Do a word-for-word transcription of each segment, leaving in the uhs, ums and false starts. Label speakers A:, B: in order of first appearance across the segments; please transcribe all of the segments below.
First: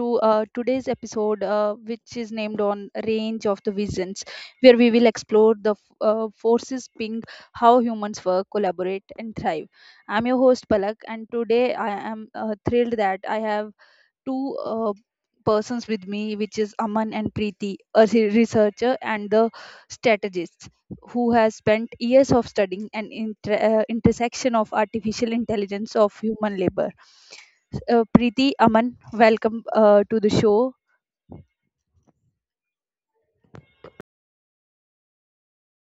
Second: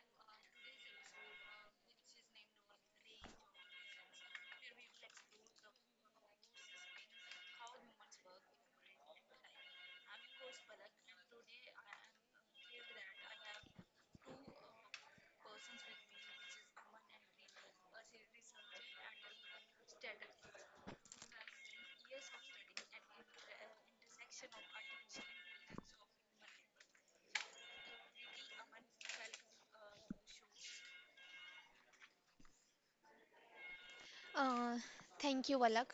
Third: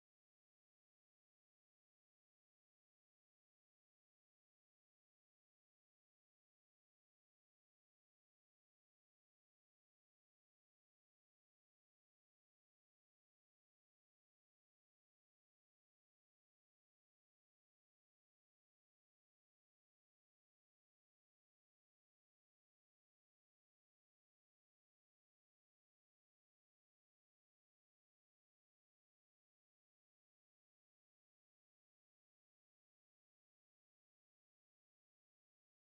A: to uh, today's episode, uh, which is named on Range of the Visions, where we will explore the f- uh, forces being how humans work, collaborate, and thrive. I'm your host Palak, and today I am uh, thrilled that I have two uh, persons with me, which is Aman and Preeti, a re- researcher and the strategist who has spent years of studying an inter- uh, intersection of artificial intelligence of human labor. Uh, Preeti, Aman, welcome uh, to the show.
B: Uh, thank you, Valak.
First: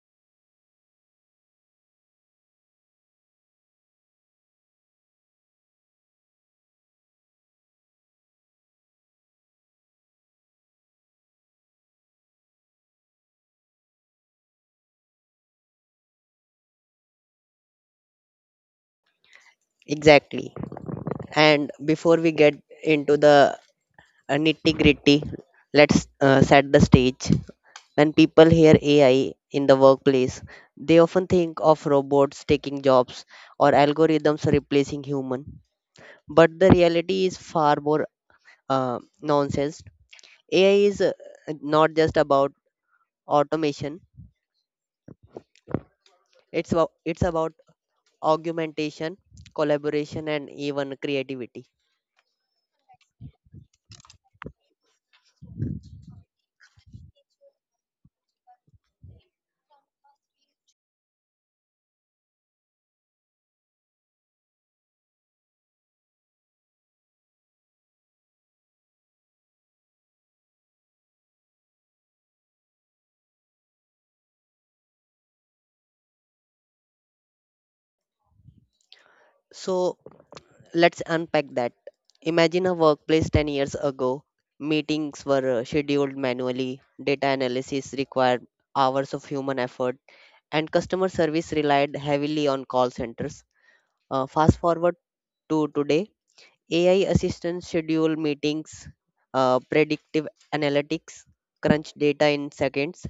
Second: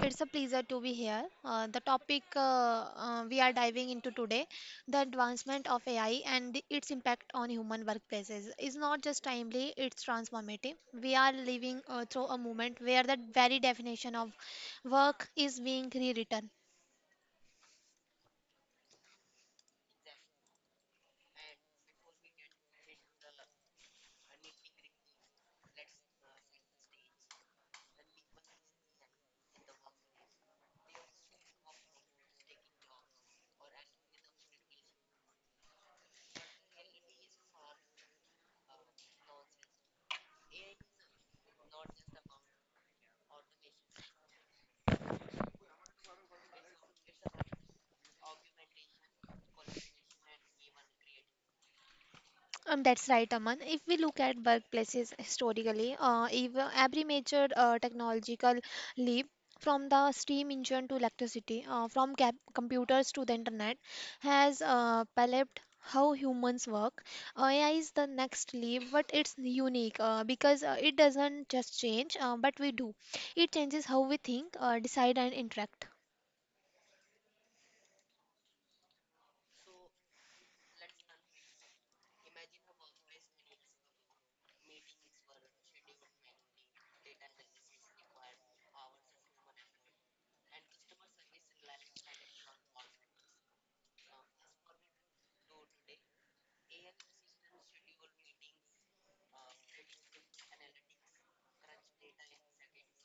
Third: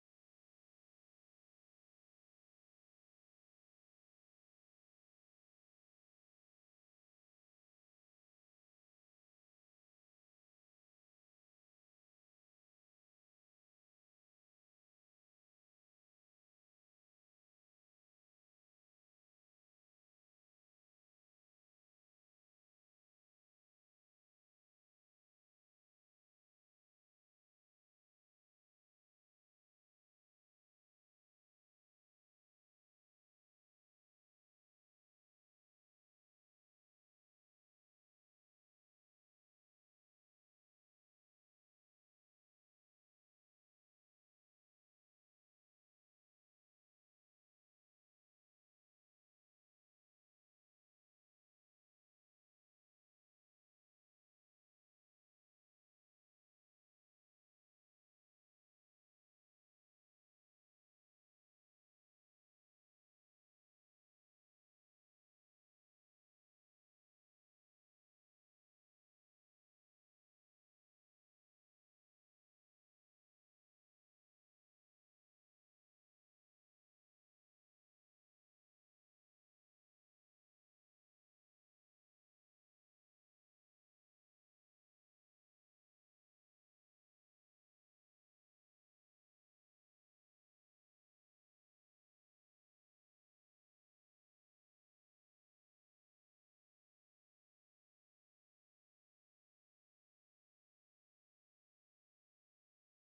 B: It's a pleasure to be here. Uh, the topic uh, uh, we are diving into today, the advancement of A I and its impact on human workplaces, is not just timely, it's transformative. We are living uh, through a moment where the very definition of work is being rewritten.
A: Exactly. And before we get into the nitty gritty, let's uh, set the stage. When people hear A I in the workplace, they often think of robots taking jobs or algorithms replacing human. But the reality is far more uh, nonsense. A I is uh, not just about automation; it's about, it's about augmentation, collaboration, and even creativity.
B: Um, that's right, Aman. If we look at workplaces historically, uh, ev every major uh, technological leap from the steam engine to electricity, uh, from cap computers to the internet, has uh, palped how humans work. A I is the next leap, but it's unique uh, because uh, it doesn't just change, uh, but we do. It changes how we think, uh, decide, and interact.
A: So let's unpack that. Imagine a workplace ten years ago. Meetings were uh, scheduled manually, data analysis required hours of human effort, and customer service relied heavily on call centers. Uh, fast forward to today, A I assistants schedule meetings, uh, predictive analytics, crunch data in seconds,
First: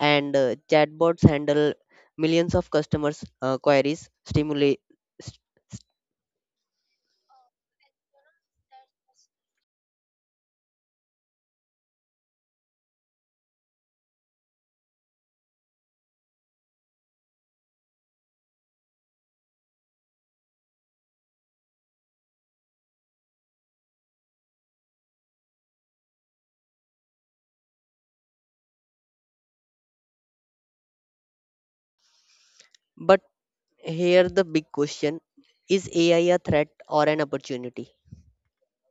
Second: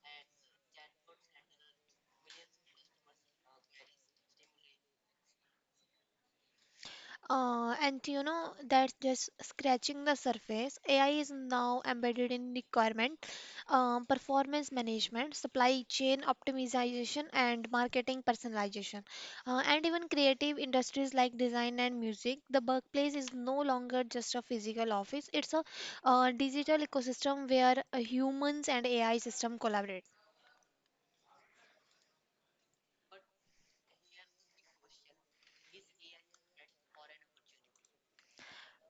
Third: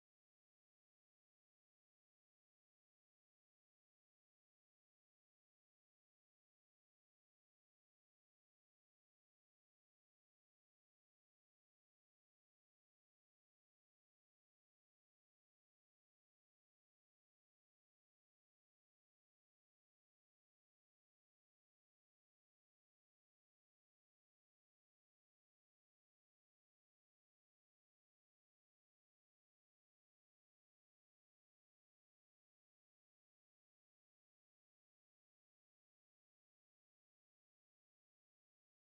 A: and uh, chatbots handle millions of customers' uh, queries. Stimulate,
B: Uh, and you know, that's just scratching the surface. A I is now embedded in requirement, um, performance management, supply chain optimization, and marketing personalization. Uh, and even creative industries like design and music, the workplace is no longer just a physical office, it's a uh, digital ecosystem where uh, humans and A I system collaborate.
A: but here the big question: Is A I a threat or an opportunity?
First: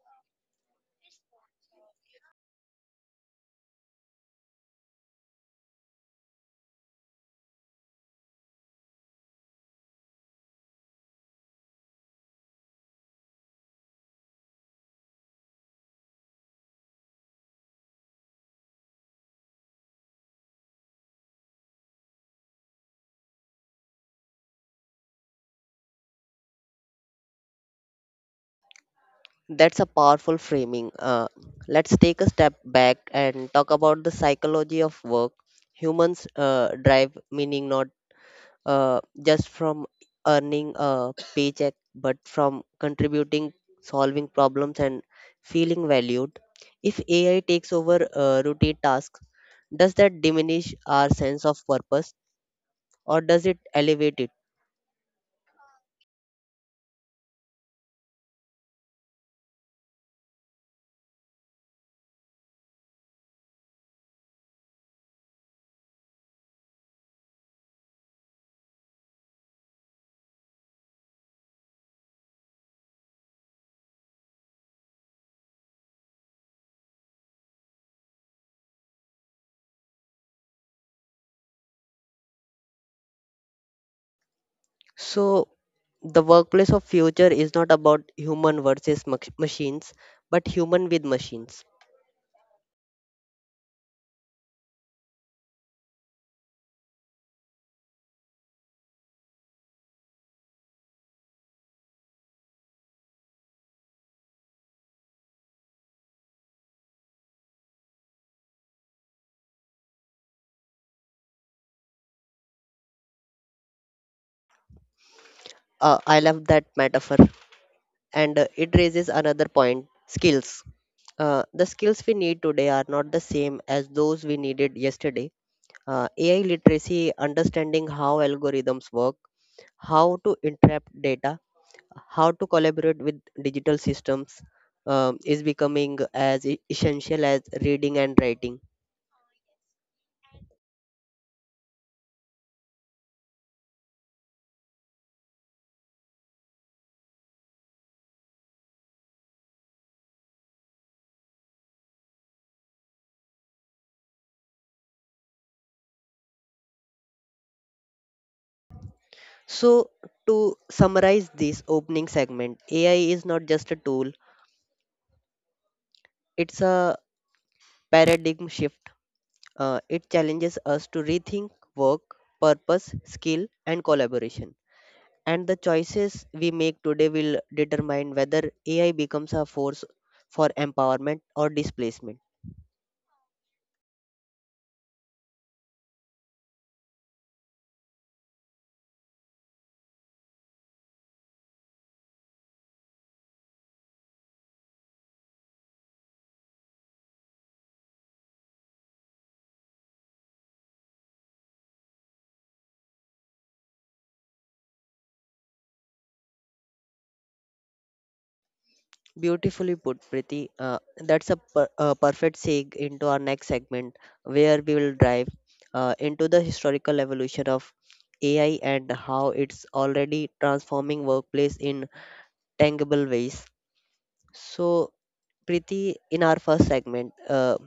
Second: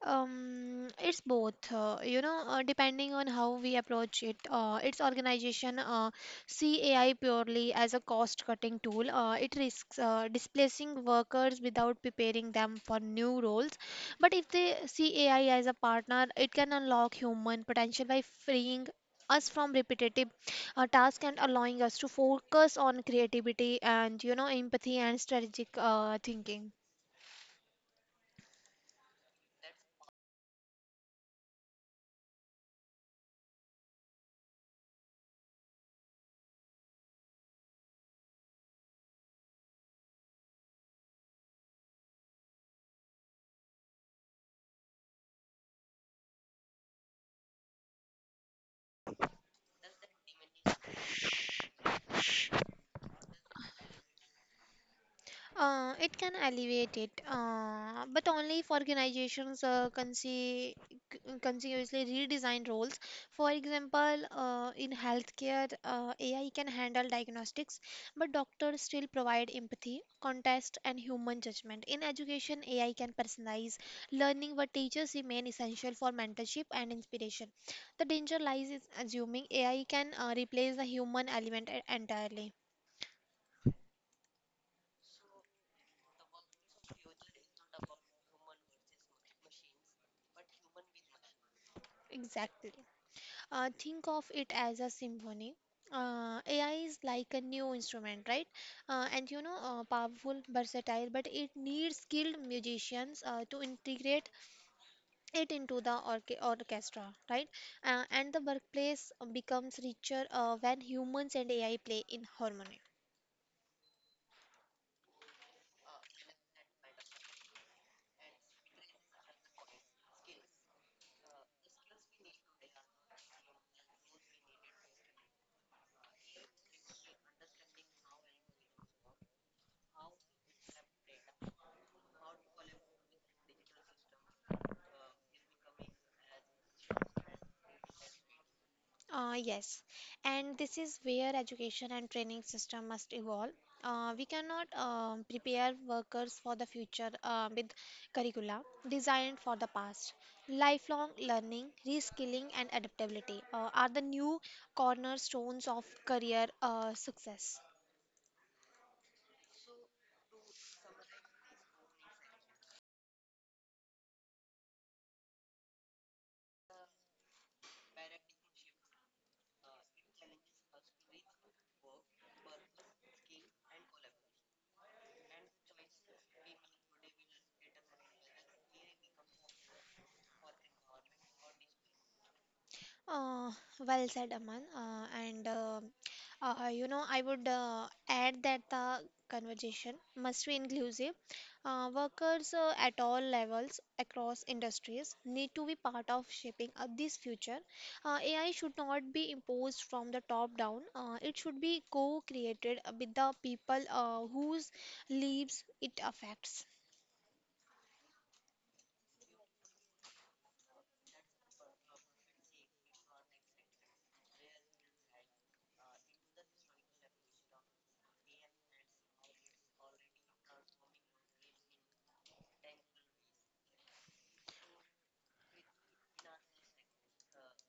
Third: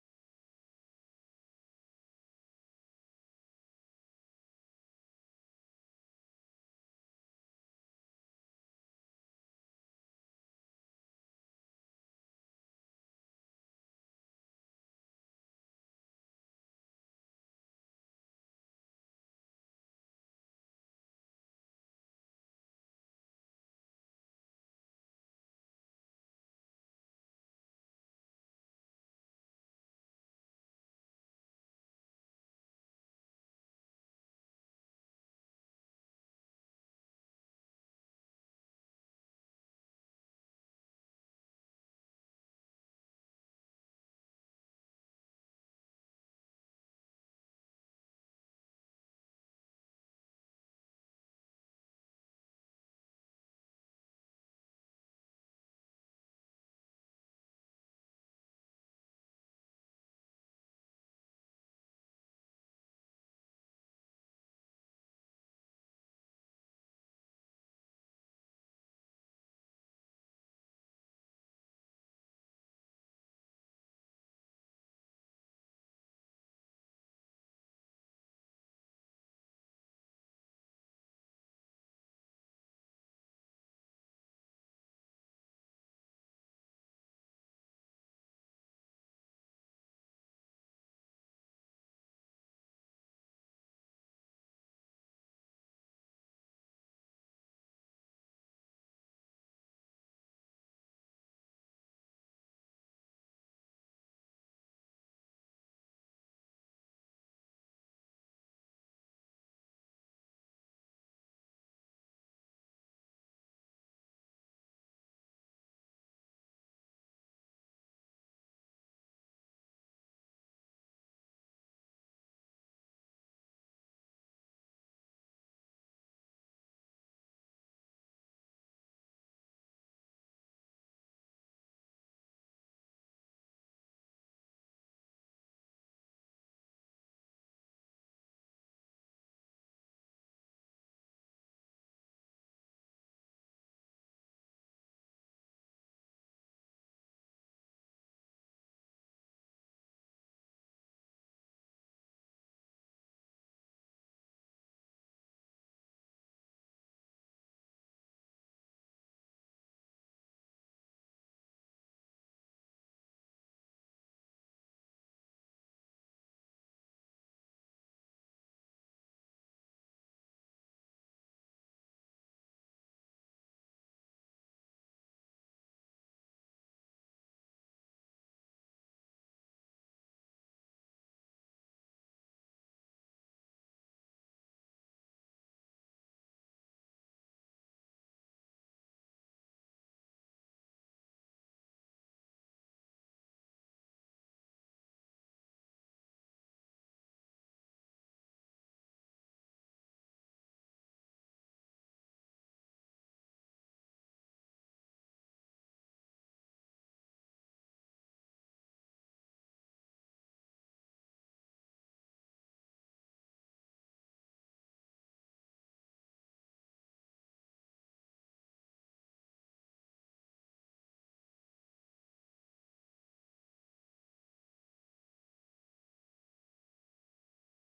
B: Um, it's both, uh, you know, uh, depending on how we approach it. Uh, its organization uh, see A I purely as a cost-cutting tool. Uh, it risks uh, displacing workers without preparing them for new roles. But if they see A I as a partner, it can unlock human potential by freeing us from repetitive uh, tasks and allowing us to focus on creativity and, you know, empathy and strategic uh, thinking.
A: That's a powerful framing. Uh, let's take a step back and talk about the psychology of work. Humans uh, drive meaning not uh, just from earning a paycheck, but from contributing, solving problems, and feeling valued. If A I takes over uh, routine tasks, does that diminish our sense of purpose or does it elevate it?
B: Uh, it can alleviate it, uh, but only if organizations uh, consi- c- continuously redesign roles. For example, uh, in healthcare, uh, A I can handle diagnostics, but doctors still provide empathy, context, and human judgment. In education, A I can personalize learning, but teachers remain essential for mentorship and inspiration. The danger lies in assuming A I can uh, replace the human element e- entirely.
A: So, the workplace of future is not about human versus mach- machines, but human with machines.
B: Exactly. Uh, think of it as a symphony. Uh, A I is like a new instrument, right? Uh, and you know, uh, powerful, versatile, but it needs skilled musicians uh, to integrate it into the orche- orchestra, right? Uh, and the workplace becomes richer uh, when humans and A I play in harmony.
A: Uh, I love that metaphor, and uh, it raises another point: skills. Uh, the skills we need today are not the same as those we needed yesterday. Uh, A I literacy, understanding how algorithms work, how to interpret data, how to collaborate with digital systems, um, is becoming as e- essential as reading and writing.
B: Uh, yes, and this is where education and training system must evolve. Uh, we cannot um, prepare workers for the future uh, with curricula designed for the past. Lifelong learning, reskilling, and adaptability uh, are the new cornerstones of career uh, success.
A: So, to summarize this opening segment, A I is not just a tool, it's a paradigm shift. Uh, it challenges us to rethink work, purpose, skill, and collaboration. And the choices we make today will determine whether A I becomes a force for empowerment or displacement.
B: Uh, well said, Aman. Uh, and uh, uh, you know, I would uh, add that the conversation must be inclusive. Uh, workers uh, at all levels across industries need to be part of shaping uh, this future. Uh, A I should not be imposed from the top down. Uh, it should be co-created with the people uh, whose lives it affects.
A: Beautifully put, Priti. Uh, that's a, per, a perfect seg into our next segment, where we will dive uh, into the historical evolution of A I and how it's already transforming workplace in tangible ways. So, Priti, in our first segment, uh,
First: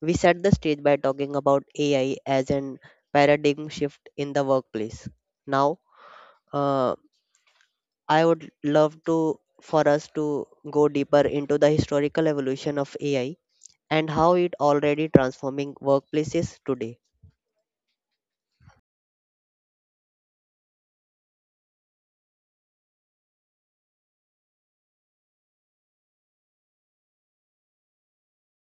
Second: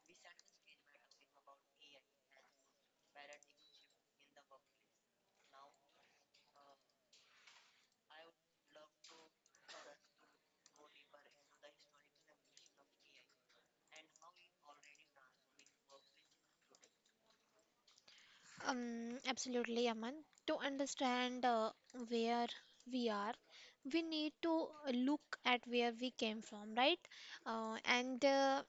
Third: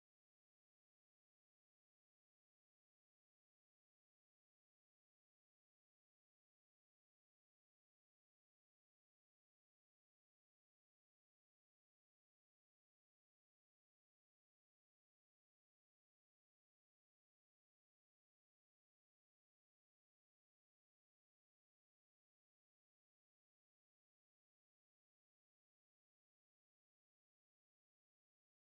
A: we set the stage by talking about A I as an paradigm shift in the workplace. Now, uh, I would love to for us to go deeper into the historical evolution of A I and how it already transforming workplaces today.
B: Um, absolutely, Aman. To understand uh, where we are, we need to look at where we came from, right? Uh, and uh,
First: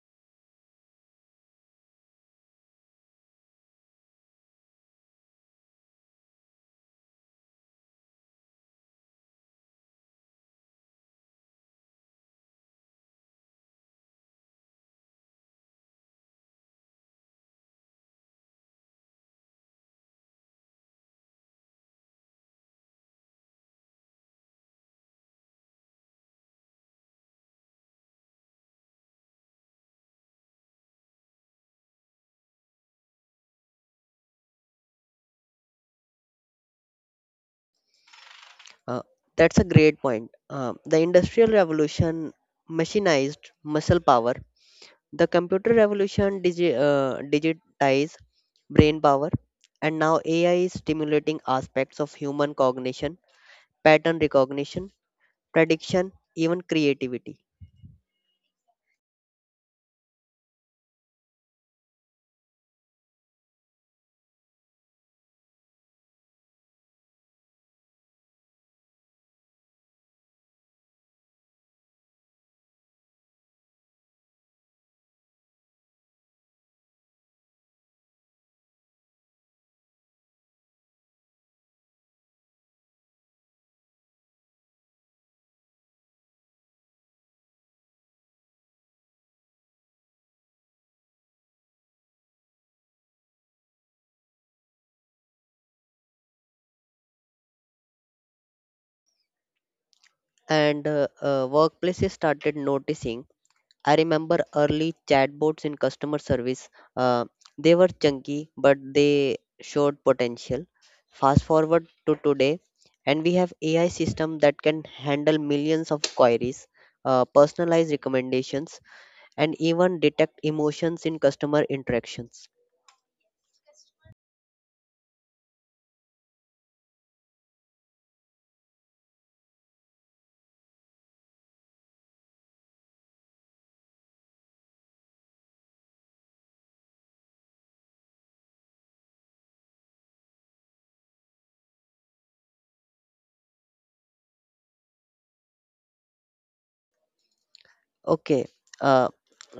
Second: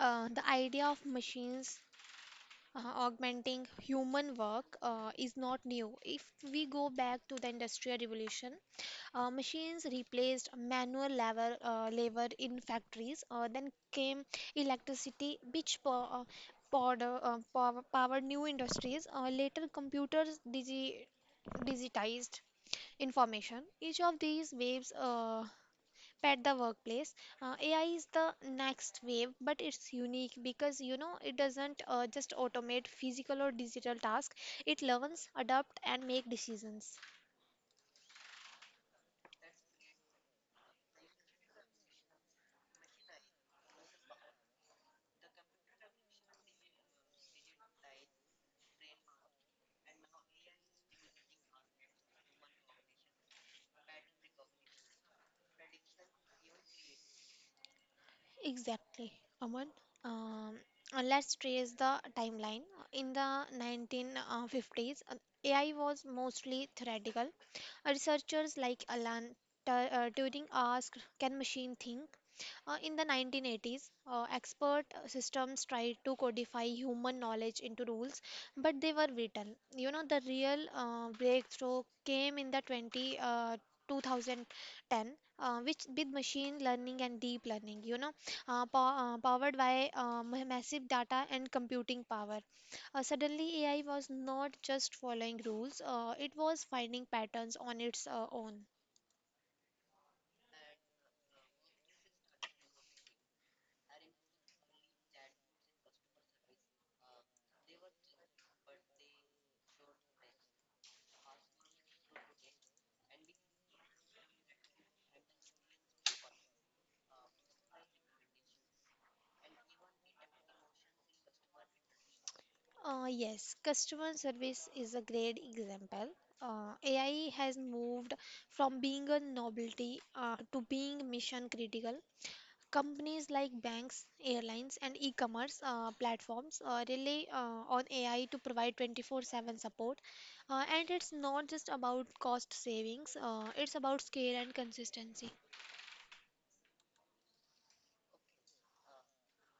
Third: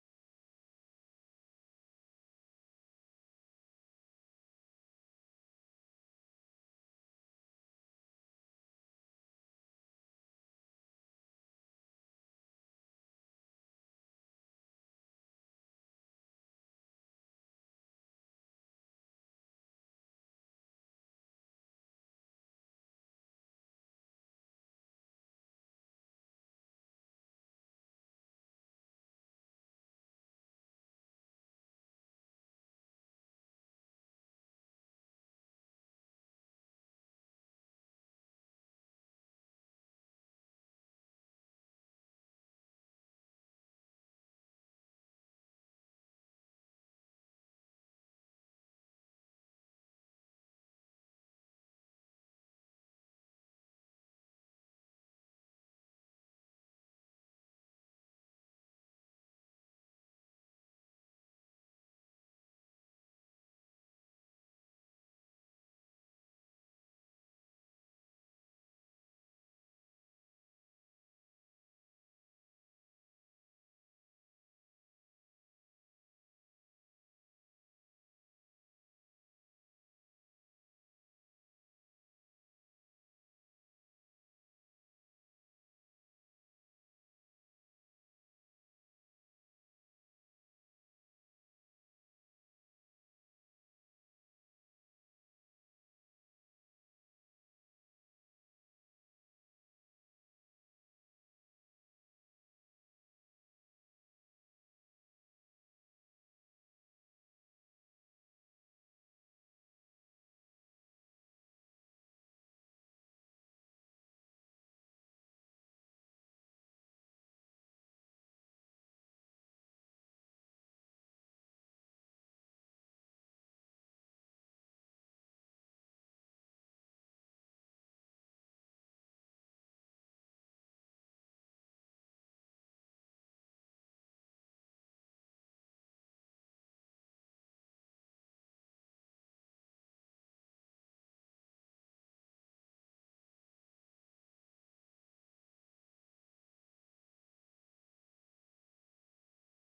B: uh, the idea of machines uh, augmenting human work uh, is not new. If we go back to the Industrial Revolution, uh, machines replaced manual labor, uh, labor in factories. Uh, then came electricity, which po- uh, pod, uh, pow- powered new industries. Uh, later, computers digi- digitized information. Each of these waves uh, pet the workplace. Uh, A I is the next wave, but it's unique because you know it doesn't uh, just automate physical or digital tasks. It learns, adapt, and make decisions.
A: Uh, that's a great point. Uh, the industrial revolution machinized muscle power. The computer revolution digi- uh, digitized brain power. And now A I is stimulating aspects of human cognition, pattern recognition, prediction, even creativity.
B: Exactly, Aman. Um, uh, let's trace the timeline. In the nineteen fifties, uh, A I was mostly theoretical. Uh, Researchers like Alan Tu- uh, Turing asked, "Can machine think?" Uh, in the nineteen eighties, uh, expert uh, systems tried to codify human knowledge into rules, but they were brittle. You know, the real uh, breakthrough came in the 20, uh, two thousand ten, uh, which with machine learning and deep learning, you know, uh, pow- uh, powered by uh, ma- massive data and computing power. Uh, suddenly, A I was not just following rules, uh, it was finding patterns on its uh, own.
A: And uh, uh, workplaces started noticing. I remember early chatbots in customer service. Uh, they were chunky, but they showed potential. Fast forward to today, and we have A I system that can handle millions of queries, uh, personalize recommendations, and even detect emotions in customer interactions.
B: Uh, yes, customer service is a great example. Uh, A I has moved from being a novelty uh, to being mission critical. Companies like banks, airlines, and e commerce uh, platforms uh, rely uh, on A I to provide twenty-four seven support. Uh, and it's not just about cost savings, uh, it's about scale and consistency.
A: Okay, uh,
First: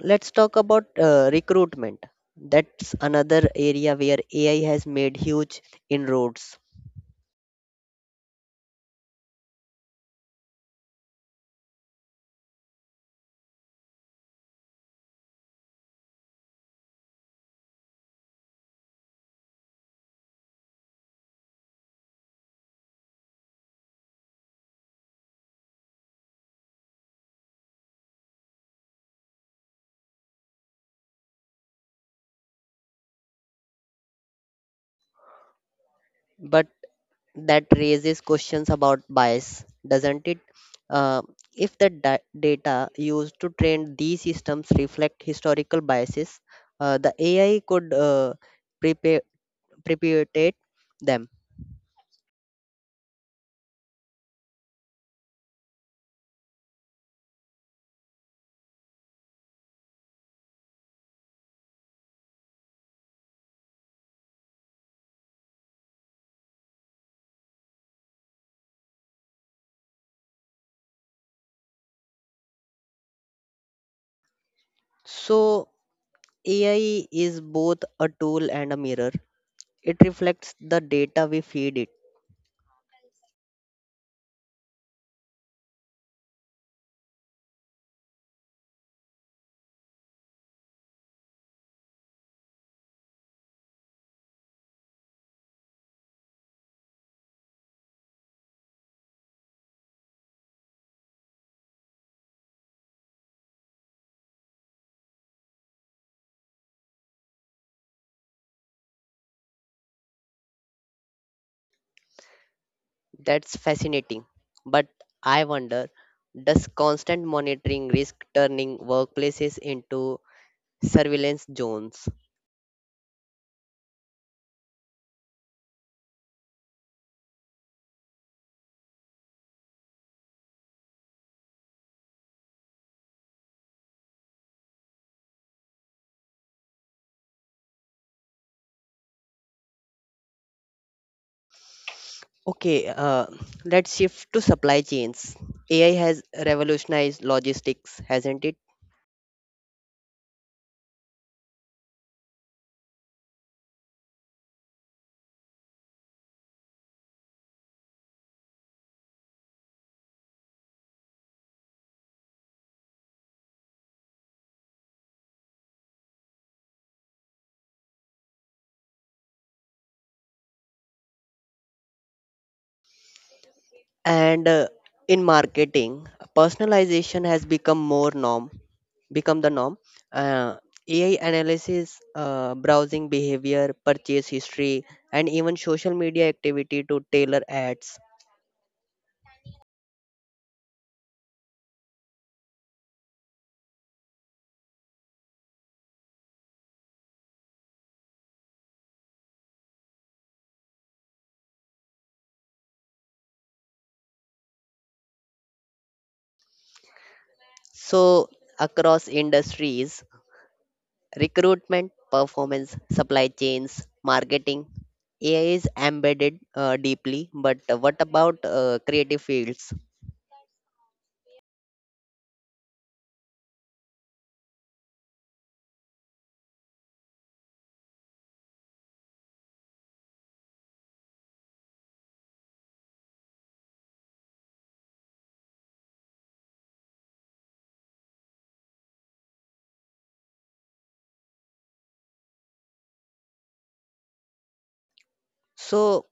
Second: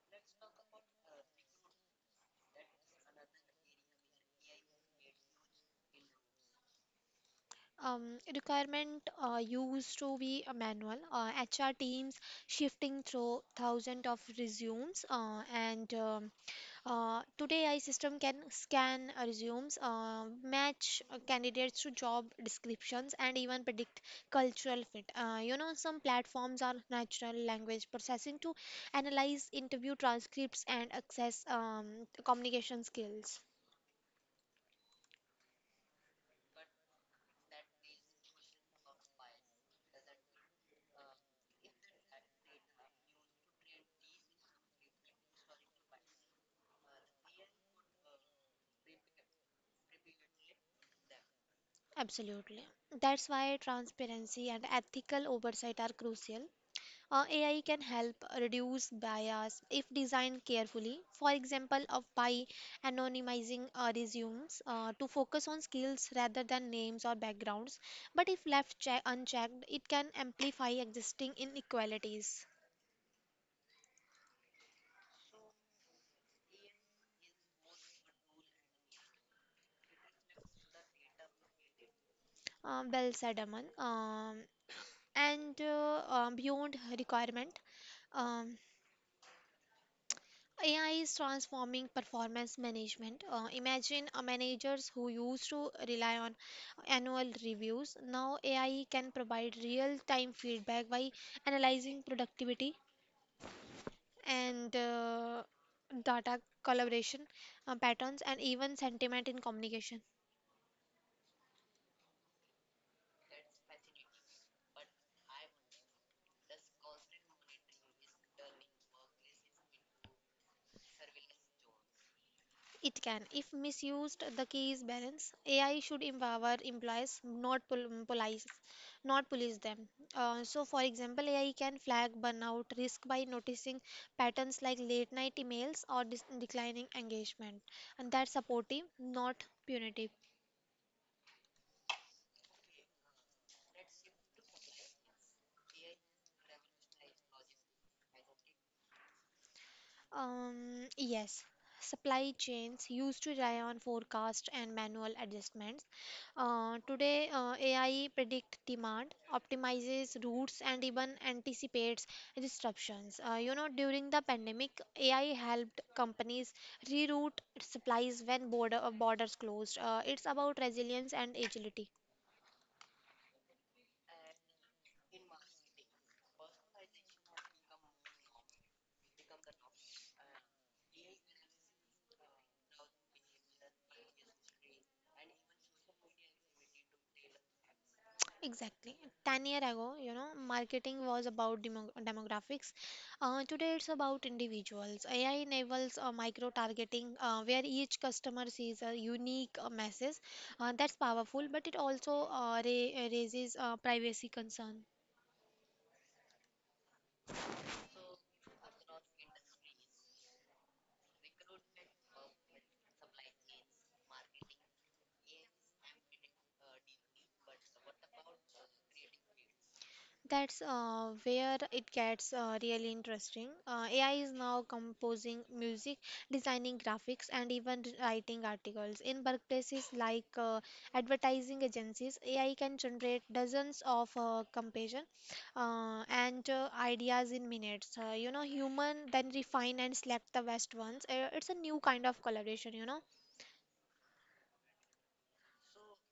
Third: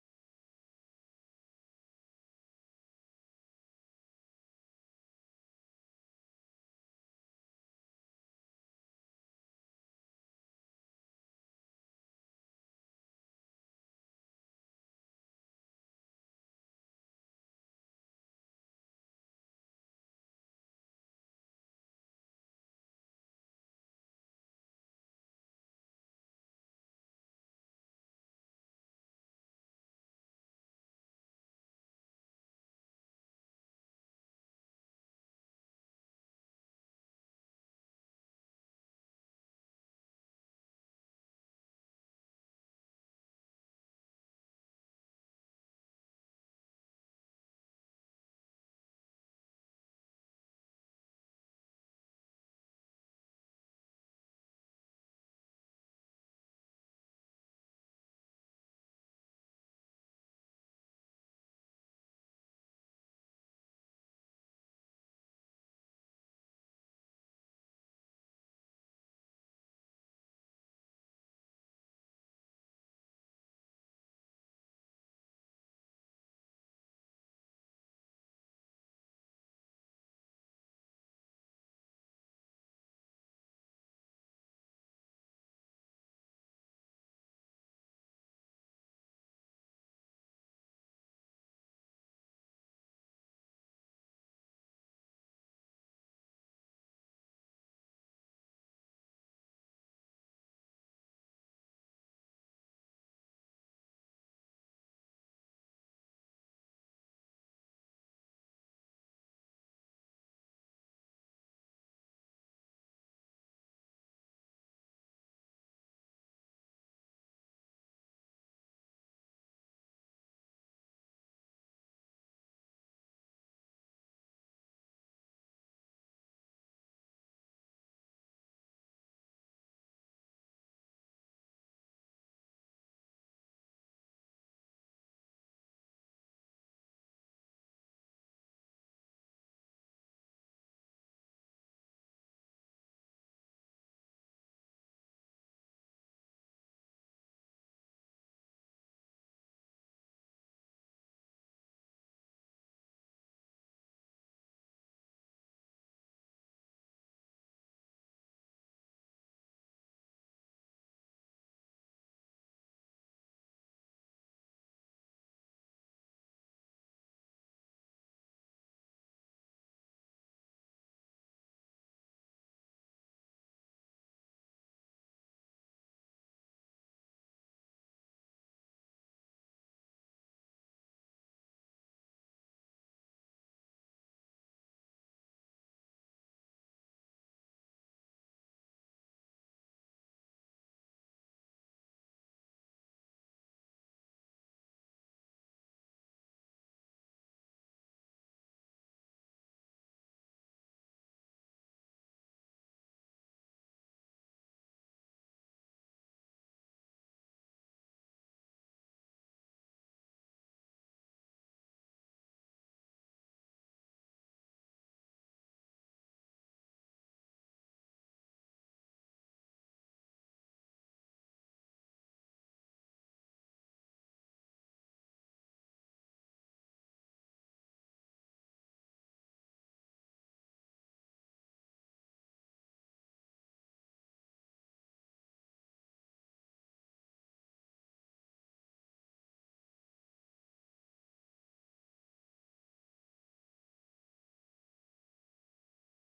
A: let's talk about uh, recruitment. That's another area where A I has made huge inroads.
B: um, Requirement uh, used to be a manual. Uh, H R teams shifting through thousands of resumes, uh, and um, uh, today A I system can scan uh, resumes, uh, match uh, candidates to job descriptions, and even predict cultural fit. Uh, you know, some platforms are natural language processing to analyze interview transcripts and access um, communication skills.
A: That raises questions about bias, doesn't it? Uh, if the da- data used to train these systems reflect historical biases, uh, the A I could uh, prepare, precipitate them.
B: Absolutely. That's why transparency and ethical oversight are crucial. Uh, A I can help reduce bias if designed carefully, for example, of by anonymizing uh, resumes uh, to focus on skills rather than names or backgrounds. But if left che- unchecked, it can amplify existing inequalities.
A: So, A I is both a tool and a mirror. It reflects the data we feed it.
B: Uh, well said, Aman. Um, and uh, uh, beyond requirement, um, A I is transforming performance management. Uh, imagine uh, managers who used to rely on annual reviews. Now, A I can provide real time feedback by analyzing productivity and uh, data collaboration uh, patterns and even sentiment in communication.
A: That's fascinating. But I wonder, does constant monitoring risk turning workplaces into surveillance zones?
B: It can, if misused, the key is balance. A I should empower employees, not pol- mm, police, not police them. Uh, so, for example, A I can flag burnout risk by noticing patterns like late night emails or dis- declining engagement, and that's supportive, not punitive.
A: Okay, uh, let's shift to supply chains. A I has revolutionized logistics, hasn't it?
B: Um, yes, supply chains used to rely on forecast and manual adjustments. Uh, today, uh, A I predict demand, optimizes routes, and even anticipates disruptions. Uh, you know, during the pandemic, A I helped companies reroute supplies when border uh, borders closed. Uh, it's about resilience and agility.
A: And uh, in marketing, personalization has become more norm, become the norm. Uh, A I analysis, uh, browsing behavior, purchase history, and even social media activity to tailor ads.
B: Exactly. ten year ago, you know, marketing was about demo demographics. Uh, today it's about individuals. A I enables uh, micro targeting uh, where each customer sees a unique uh, message. Uh, that's powerful, but it also uh, ra- raises uh, privacy concern.
A: So across industries, recruitment, performance, supply chains, marketing. A I is embedded uh, deeply, but what about uh, creative fields?
B: That's uh, where it gets uh, really interesting. Uh, A I is now composing music, designing graphics, and even writing articles. In workplaces like uh, advertising agencies, A I can generate dozens of uh, comparison uh, and uh, ideas in minutes. Uh, you know, human then refine and select the best ones. Uh, it's a new kind of collaboration, you know.
A: So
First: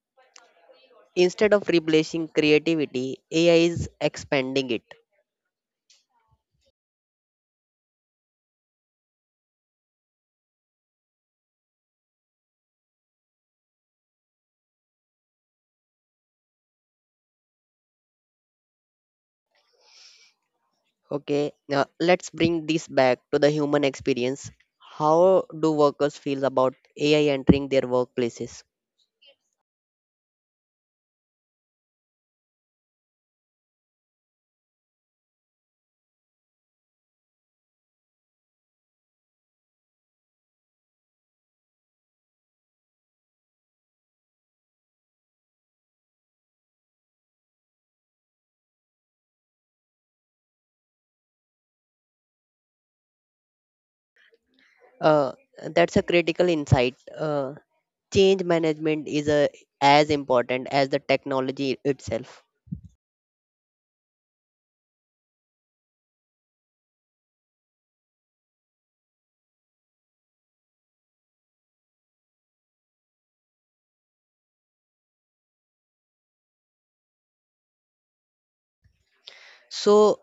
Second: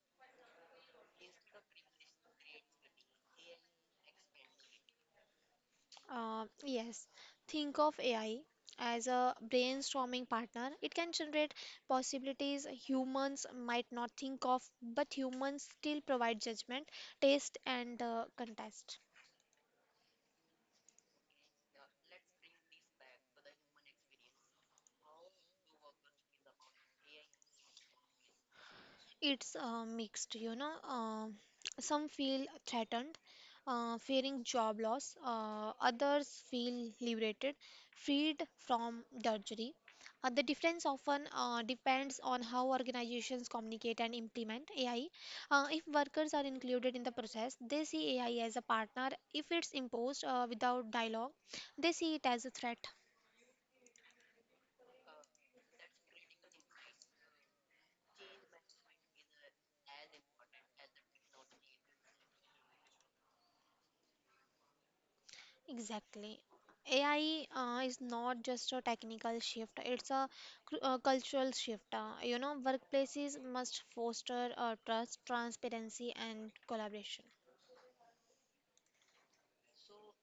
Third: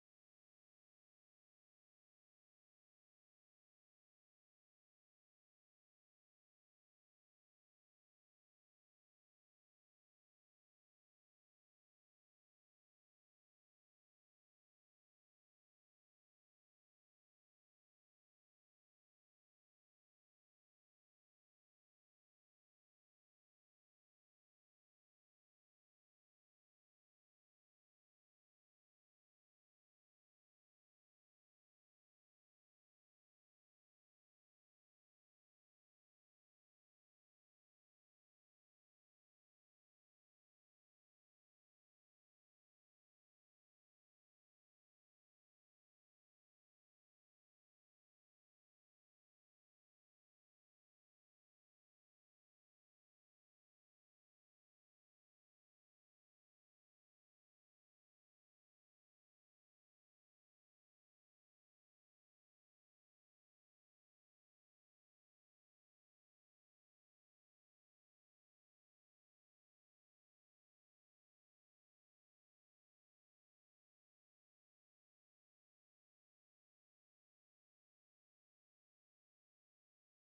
A: instead of replacing creativity, A I is expanding it.
B: Uh, yes, think of A I as a brainstorming partner. It can generate possibilities humans might not think of, but humans still provide judgment, taste, and uh, context.
A: Okay, now let's bring this back to the human experience. How do workers feel about A I entering their workplaces?
B: It's uh, mixed, you know. Uh, some feel threatened, uh, fearing job loss. Uh, others feel liberated, freed from drudgery. Uh, the difference often uh, depends on how organizations communicate and implement A I. Uh, if workers are included in the process, they see A I as a partner. If it's imposed uh, without dialogue, they see it as a threat.
A: Uh, that's a critical insight. Uh, change management is a, as important as the technology itself.
B: Exactly. A I uh, is not just a technical shift, it's a, cr- uh cultural shift. Uh, you know, workplaces must foster uh, trust, transparency, and collaboration.
A: So,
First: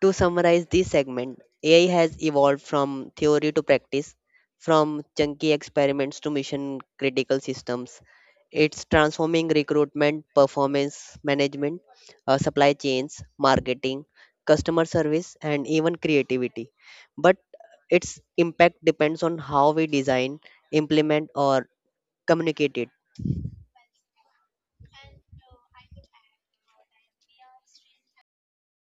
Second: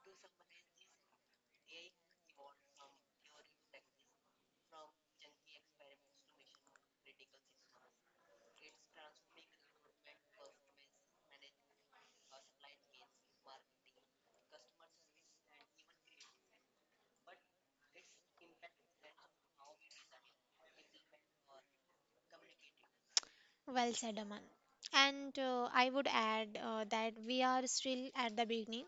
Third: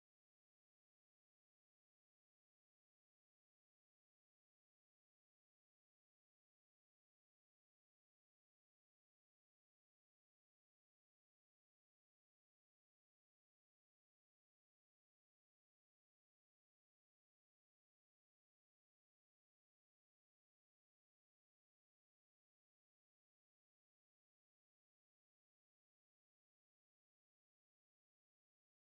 A: to summarize this segment, A I has evolved from theory to practice, from chunky experiments to mission critical systems. It's transforming recruitment, performance management, uh, supply chains, marketing, customer service, and even creativity. But its impact depends on how we design, implement, or communicate it.
B: Well said, Aman. And uh, I would add uh, that we are still at the beginning.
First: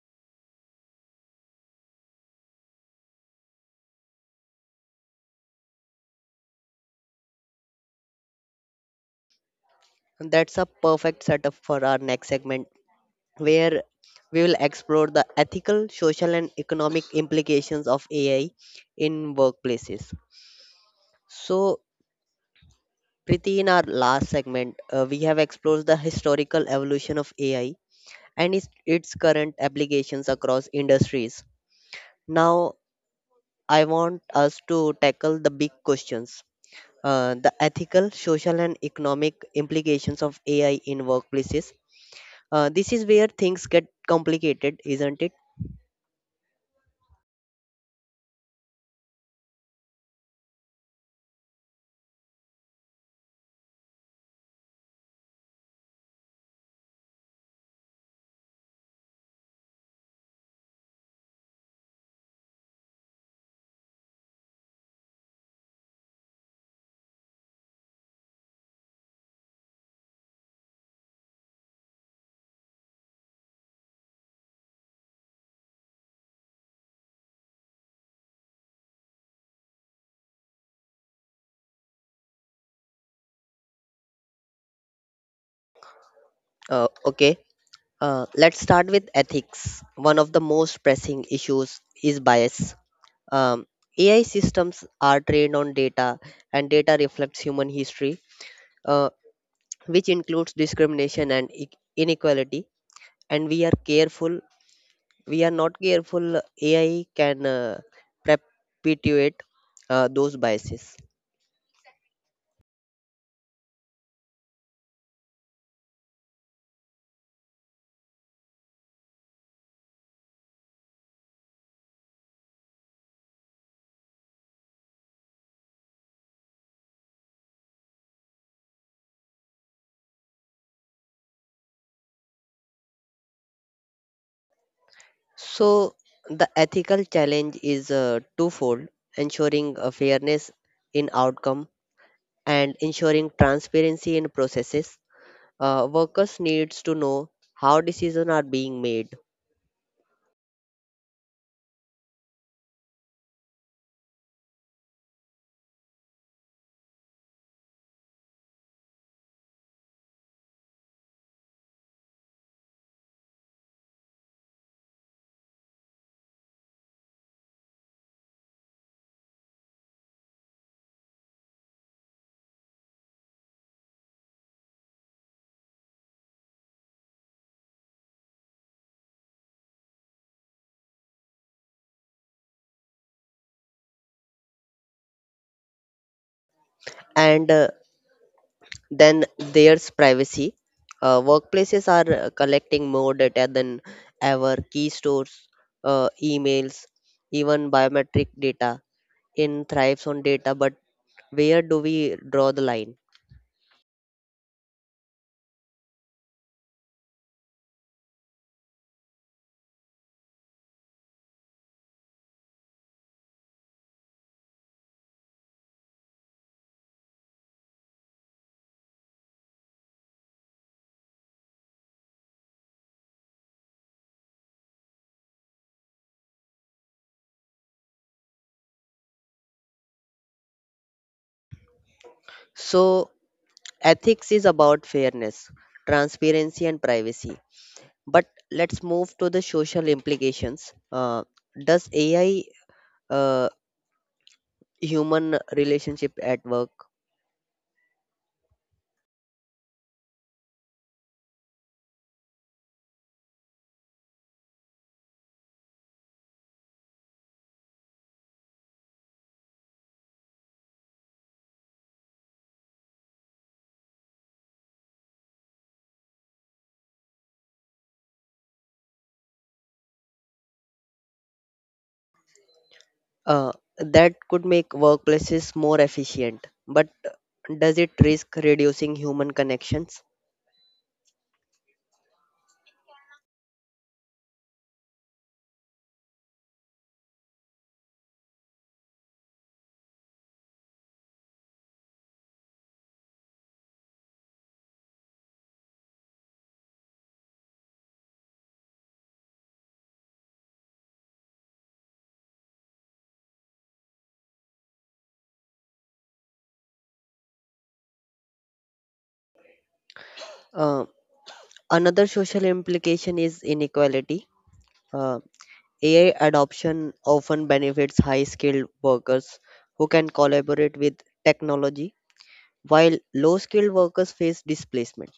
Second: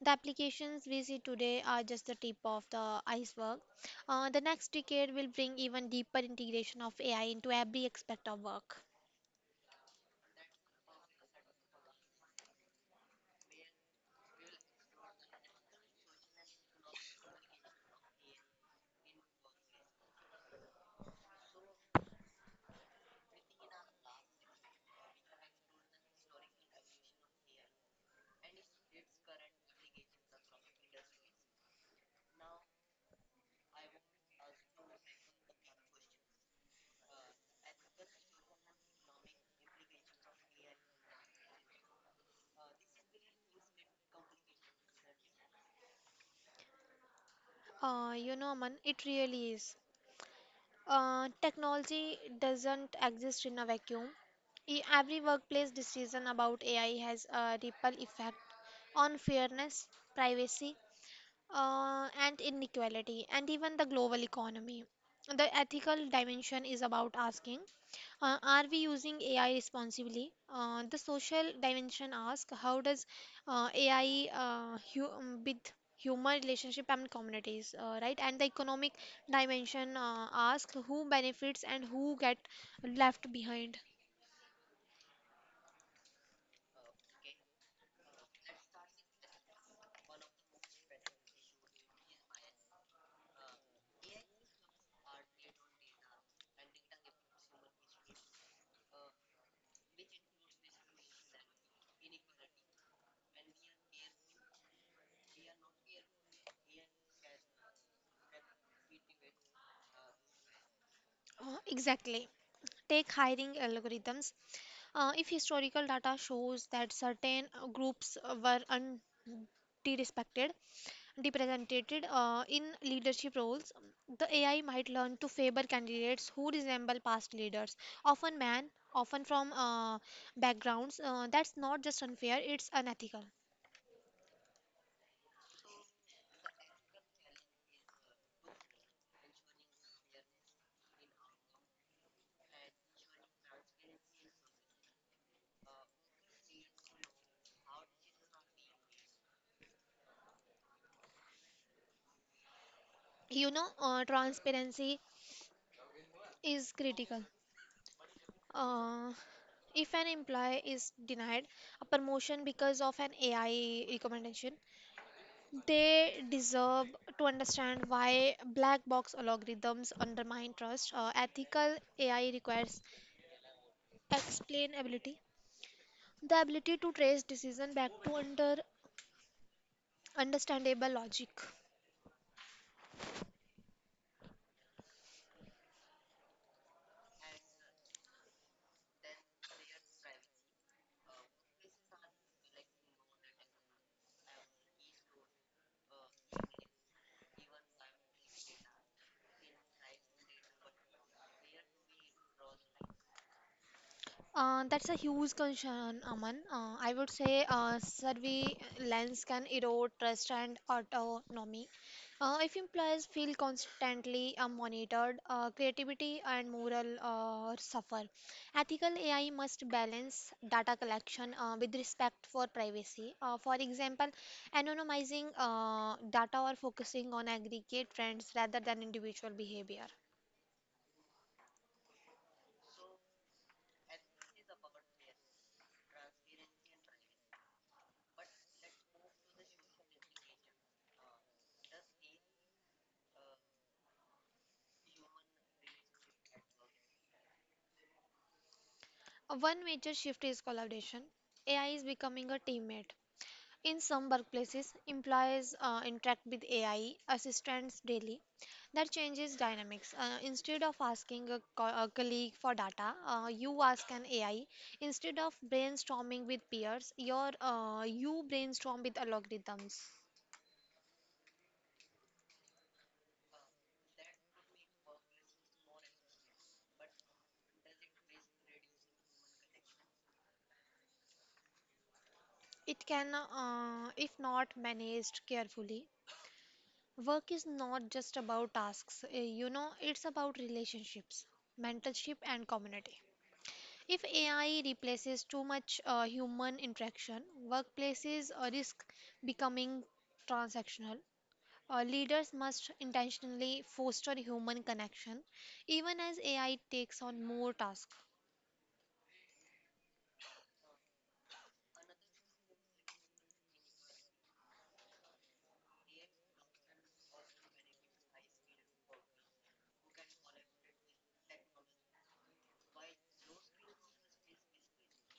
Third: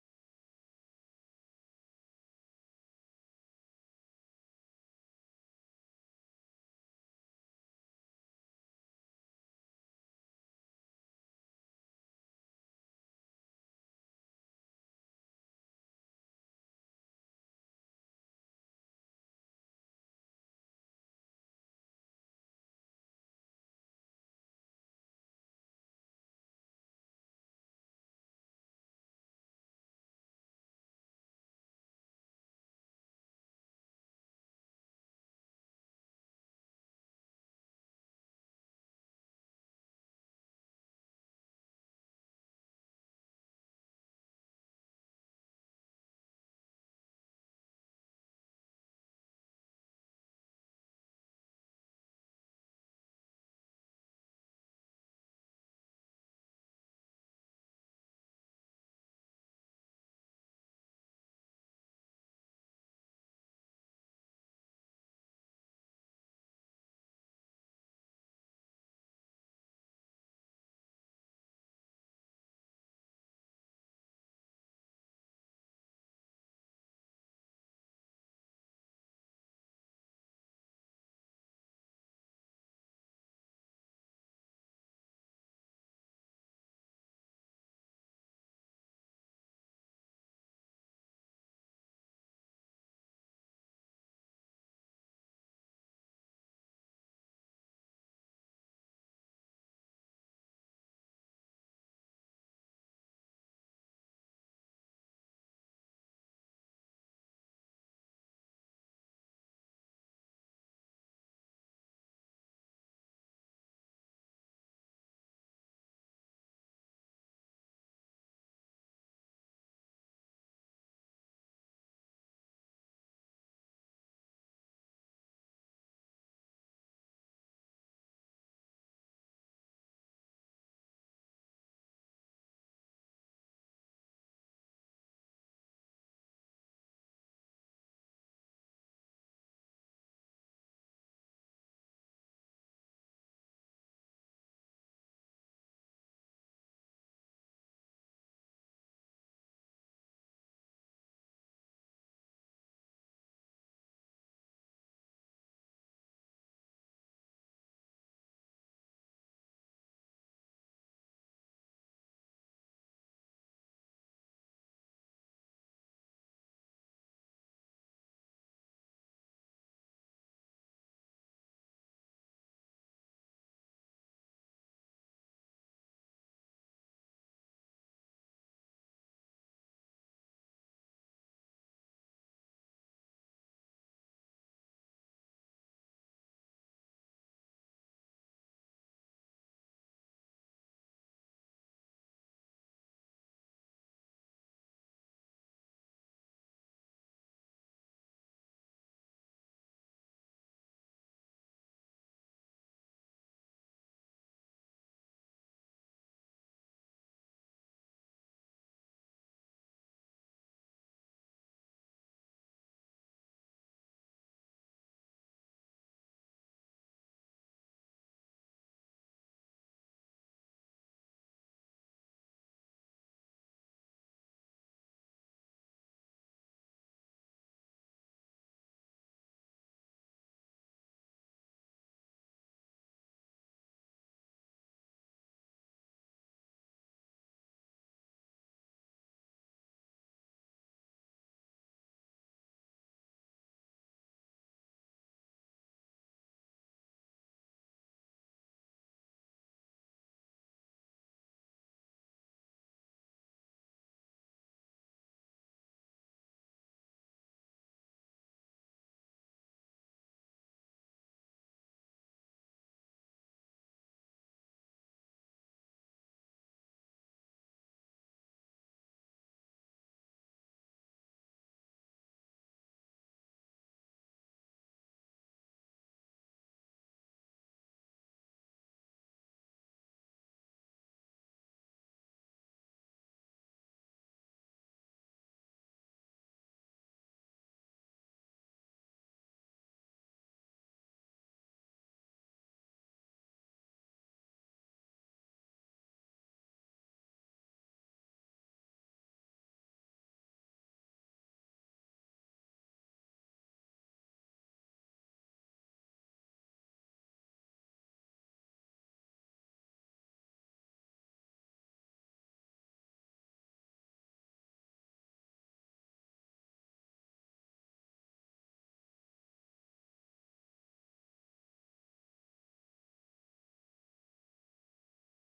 B: The applications we see today are just the tip of the iceberg. Uh, the next decade will bring even deeper integration of A I into every aspect of work.
A: And that's a perfect setup for our next segment where we will explore the ethical, social, and economic implications of A I in workplaces. So, Priti, in our last segment, uh, we have explored the historical evolution of A I and its, its current applications across industries. Now, I want us to tackle the big questions. Uh, the ethical, social, and economic implications of A I in workplaces. Uh, this is where things get complicated, isn't it?
B: Uh, you know, Aman, it really is. Uh, technology doesn't exist in a vacuum. E- Every workplace decision about A I has a ripple effect on fairness, privacy, uh, and inequality, and even the global economy. The ethical dimension is about asking uh, are we using A I responsibly? Uh, the social dimension asks how does uh, A I uh, hu- um, with human relationship and communities, uh, right? And the economic dimension uh, asks who benefits and who get left behind.
A: Uh, okay, uh, let's start with ethics. One of the most pressing issues is bias. Um, A I systems are trained on data, and data reflects human history, uh, which includes discrimination and e- inequality. And we are careful we are not careful, A I can uh, perpetuate uh, those biases.
B: Uh, exactly take hiring algorithms uh, if historical data shows that certain uh, groups uh, were unrespected represented uh, in leadership roles, the A I might learn to favor candidates who resemble past leaders, often men, often from uh, backgrounds. Uh, that's not just unfair, it's unethical.
A: So, the ethical challenge is uh, twofold, ensuring uh, fairness in outcome and ensuring transparency in processes. Uh, workers needs to know how decisions are being made.
B: You know, uh, transparency is critical. Uh, if an employee is denied a promotion because of an A I recommendation, they deserve to understand why black box algorithms undermine trust. Uh, ethical A I requires Explainability: the ability to trace decision back to under understandable logic.
A: And uh, then there's privacy. Uh, workplaces are uh, collecting more data than ever: key stores, uh, emails, even biometric data in thrives on data, but where do we draw the line?
B: Uh, that's a huge concern, Aman. Uh, I would say uh, surveillance can erode trust and autonomy. Uh, if employees feel constantly uh, monitored, uh, creativity and moral uh, suffer. Ethical A I must balance data collection uh, with respect for privacy. Uh, for example, anonymizing uh, data or focusing on aggregate trends rather than individual behavior.
A: So, ethics is about fairness, transparency, and privacy. But let's move to the social implications. Uh, does A I uh, human relationship at work?
B: Uh, One major shift is collaboration. A I is becoming a teammate. In some workplaces, employees uh, interact with A I assistants daily. That changes dynamics. Uh, instead of asking a, co- a colleague for data, uh, you ask an A I. Instead of brainstorming with peers, your uh, you brainstorm with algorithms.
A: Uh, that could make workplaces more efficient, but does it risk reducing human connections?
B: It can, uh, if not managed carefully, work is not just about tasks. uh, You know, it's about relationships, mentorship, and community. If A I replaces too much uh, human interaction, workplaces uh, risk becoming transactional. Uh, leaders must intentionally foster human connection, even as A I takes on more tasks.
A: Uh, Another social implication is inequality. Uh, A I adoption often benefits high skilled workers who can collaborate with technology, while low skilled workers face displacement.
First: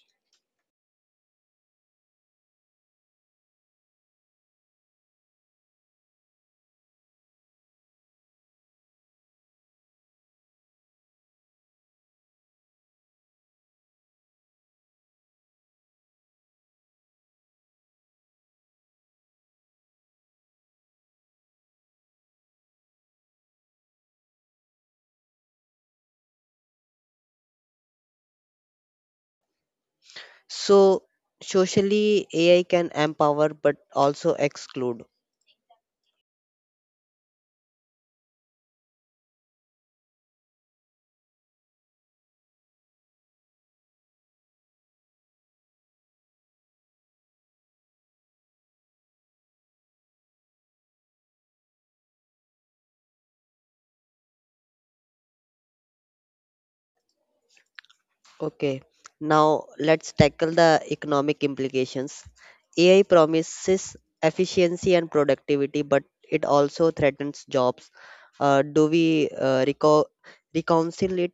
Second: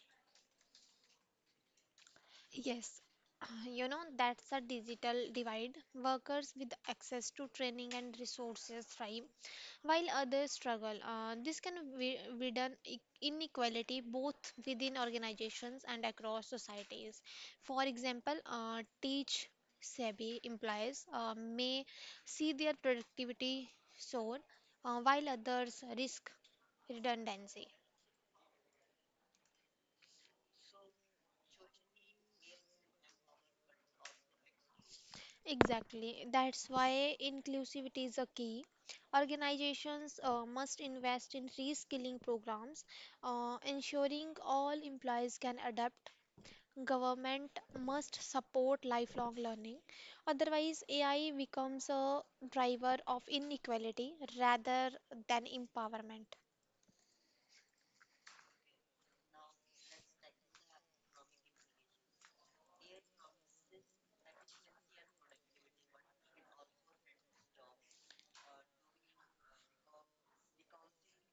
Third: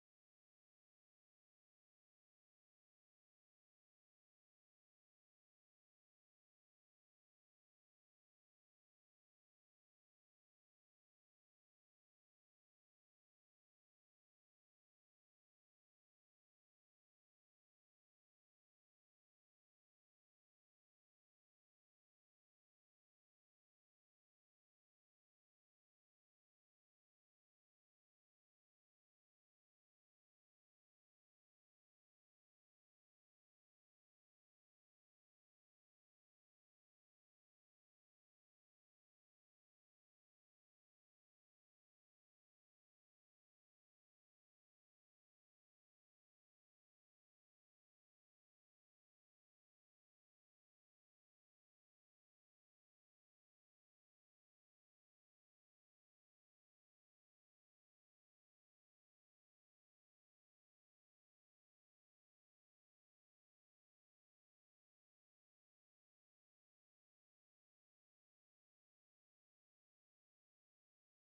B: Yes, you know, that's a digital divide. Workers with access to training and resources thrive, while others struggle. Uh, this can wi- widen e- inequality both within organizations and across societies. For example, uh, teach savvy employees uh, may see their productivity soar, uh, while others risk redundancy.
A: So, socially, A I can empower but also exclude.
B: Exactly. That's why inclusivity is a key. Organizations uh, must invest in reskilling programs, uh, ensuring all employees can adapt government must support lifelong learning. Otherwise, A I becomes a driver of inequality rather than empowerment.
A: Okay, now let's tackle the economic implications. A I promises efficiency and productivity, but it also threatens jobs. Uh, do we uh, reco- reconcile it?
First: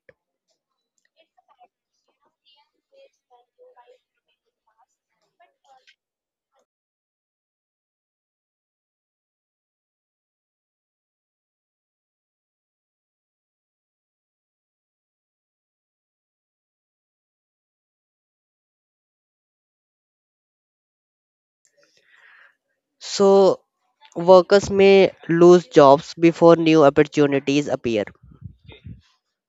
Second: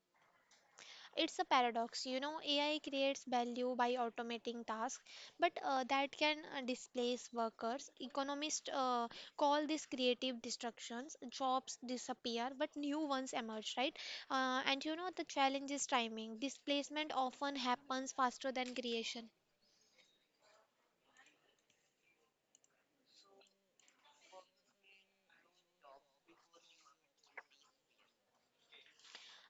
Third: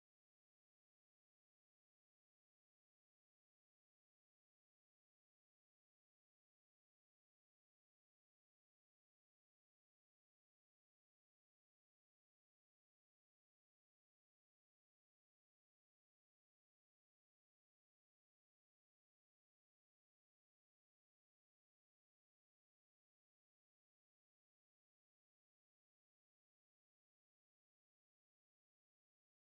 B: It's a paradox, you know, A I creates value by automating tasks, but uh, that can uh, displace workers. Economists uh, call this creative destructions. Jobs disappear, but new ones emerge, right? Uh, and you know, the challenge is timing. Displacement often happens faster than creation.
A: So, workers may lose jobs before new opportunities appear.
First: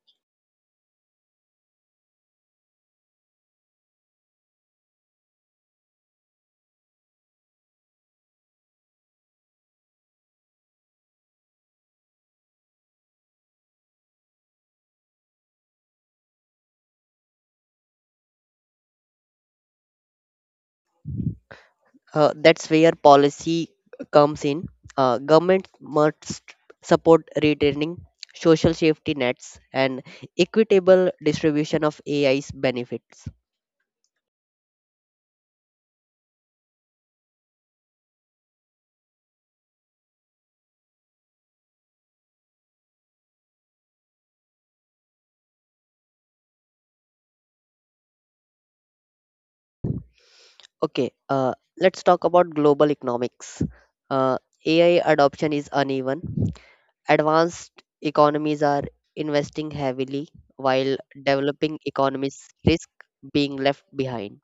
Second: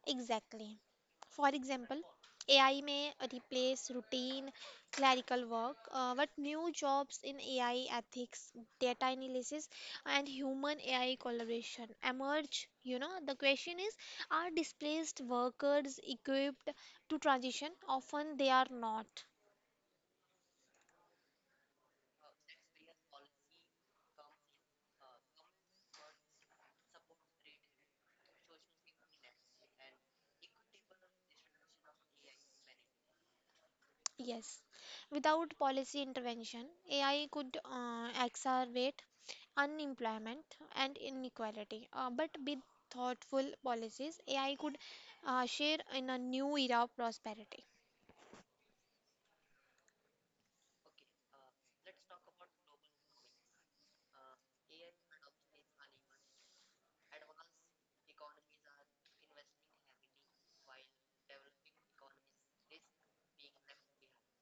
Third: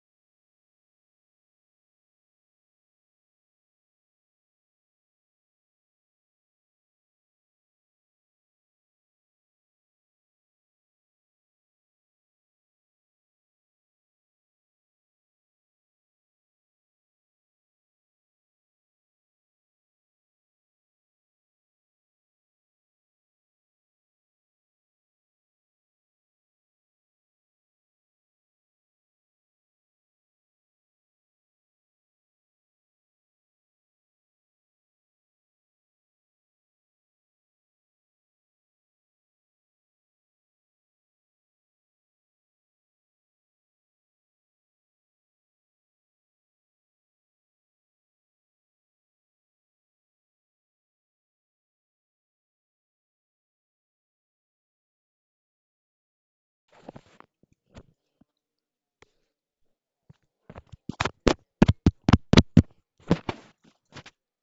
B: Exactly. For example, A I may replace routine clerical work, uh, but new jobs in A I ethics, data analysis, and human A I collaboration emerge. You know, the question is are displaced workers equipped to transition? Often they are not.
A: Uh, that's where policy comes in. Uh, government must support retraining, social safety nets, and equitable distribution of A I's benefits.
B: Yes, without policy intervention, A I could uh, exacerbate unemployment and inequality. Uh, but with thoughtful policies, A I could uh, share in a new era of prosperity.
A: Okay, uh, let's talk about global economics. Uh, A I adoption is uneven. Advanced economies are investing heavily, while developing economies risk being left behind.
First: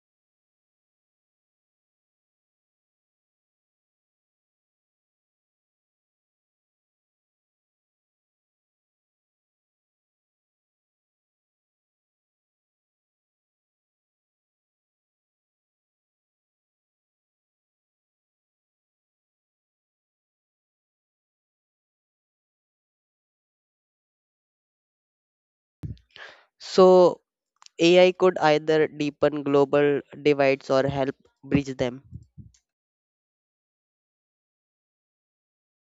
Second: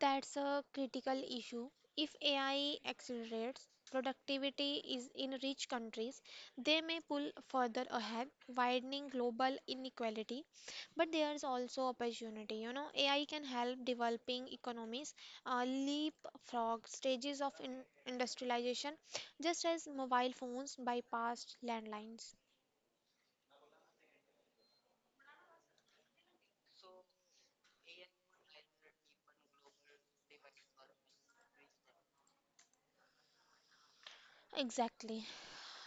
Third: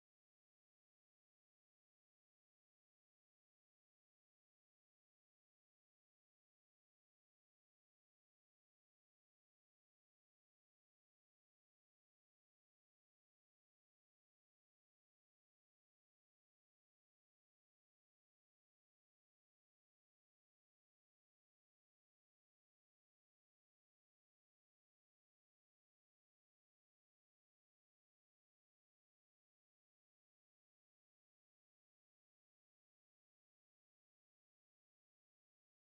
B: That's a critical issue. If A I accelerates productivity is in rich countries, they may pull further ahead, widening global inequality. But there's also opportunity. You know, A I can help developing economies uh, leapfrog stages of in- industrialization, just as mobile phones bypassed landlines.
A: So, A I could either deepen global divides or help bridge them.
B: Exactly.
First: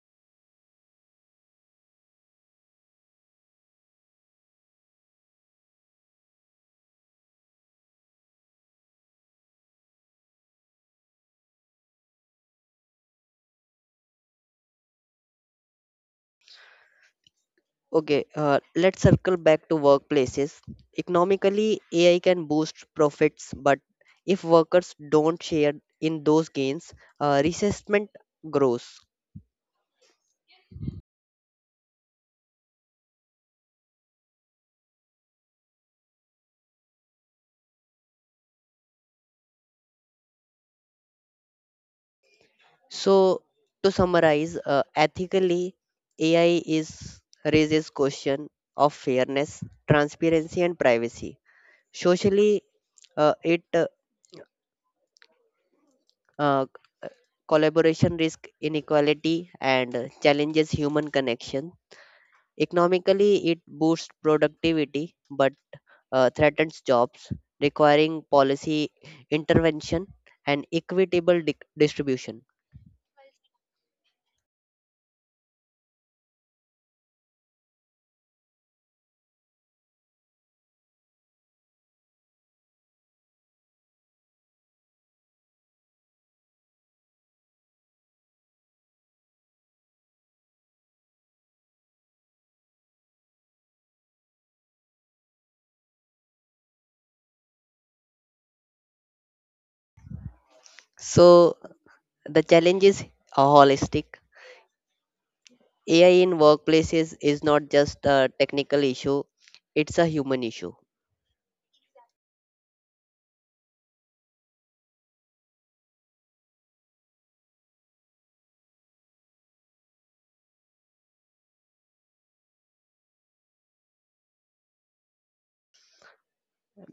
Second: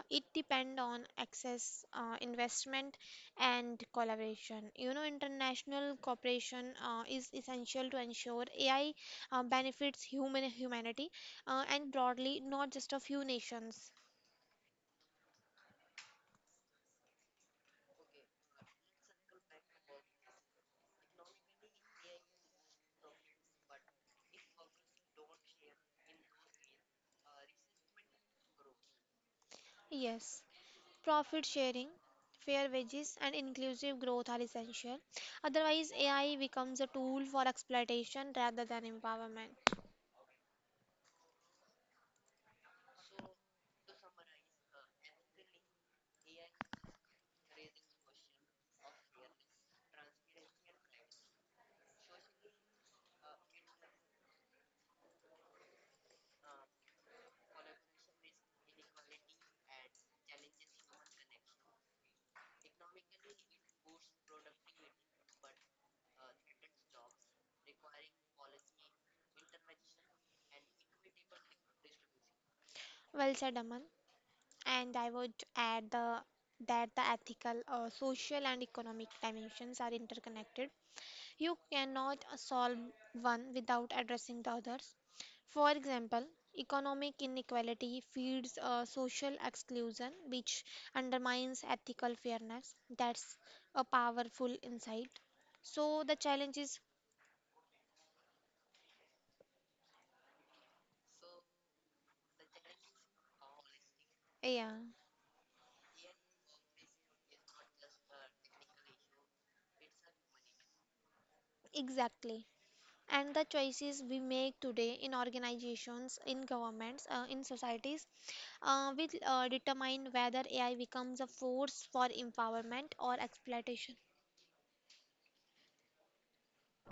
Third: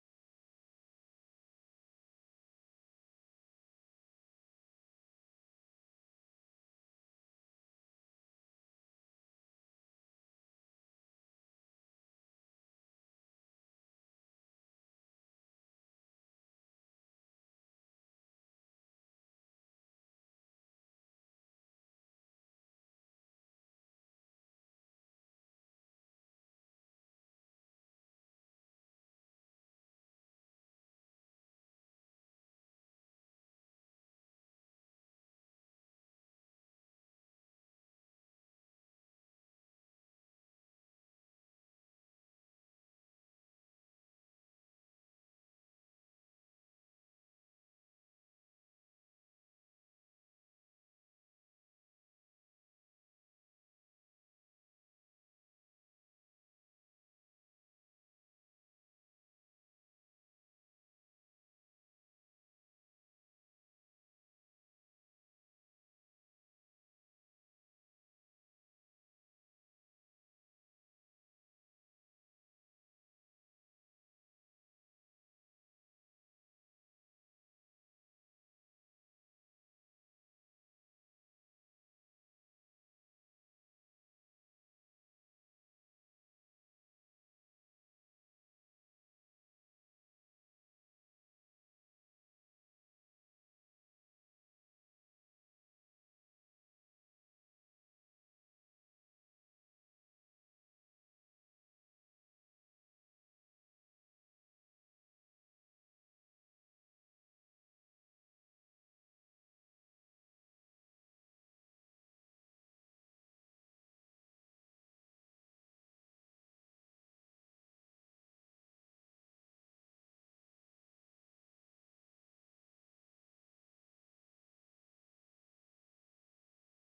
B: It depend on access, uh, investment and collaboration. You know, international cooperation uh, is essential to ensure AI uh, benefits human humanity, uh, and broadly, not just a few nations.
A: Okay, uh, let's circle back to workplaces. Economically, A I can boost profits, but if workers don't share in those gains, uh, resentment grows.
B: Yes, profit sharing, fair wages and inclusive growth are essential. Otherwise, AI becomes a tool for exploitation rather than empowerment.
A: So, to summarize, uh, ethically, A I is raises question of fairness, transparency, and privacy. Socially, uh, it uh, uh, collaboration risk inequality and uh, challenges human connection. Economically, it boosts productivity but uh, threatens jobs, requiring policy intervention and equitable dic- distribution.
B: Well said, Aman. And I would add the, that the ethical, uh, social, and economic dimensions are interconnected. You cannot uh, solve one without addressing the others. For example, economic inequality feeds uh, social exclusion, which undermines ethical fairness. That's a powerful insight. So the challenge is,
A: So, the challenge is holistic.
B: yeah,
A: A I in workplaces is not just a technical issue, it's a human issue.
B: exactly. And the choices we make today in organizations, in governments, uh, in societies uh, will uh, determine whether A I becomes a force for empowerment or exploitation.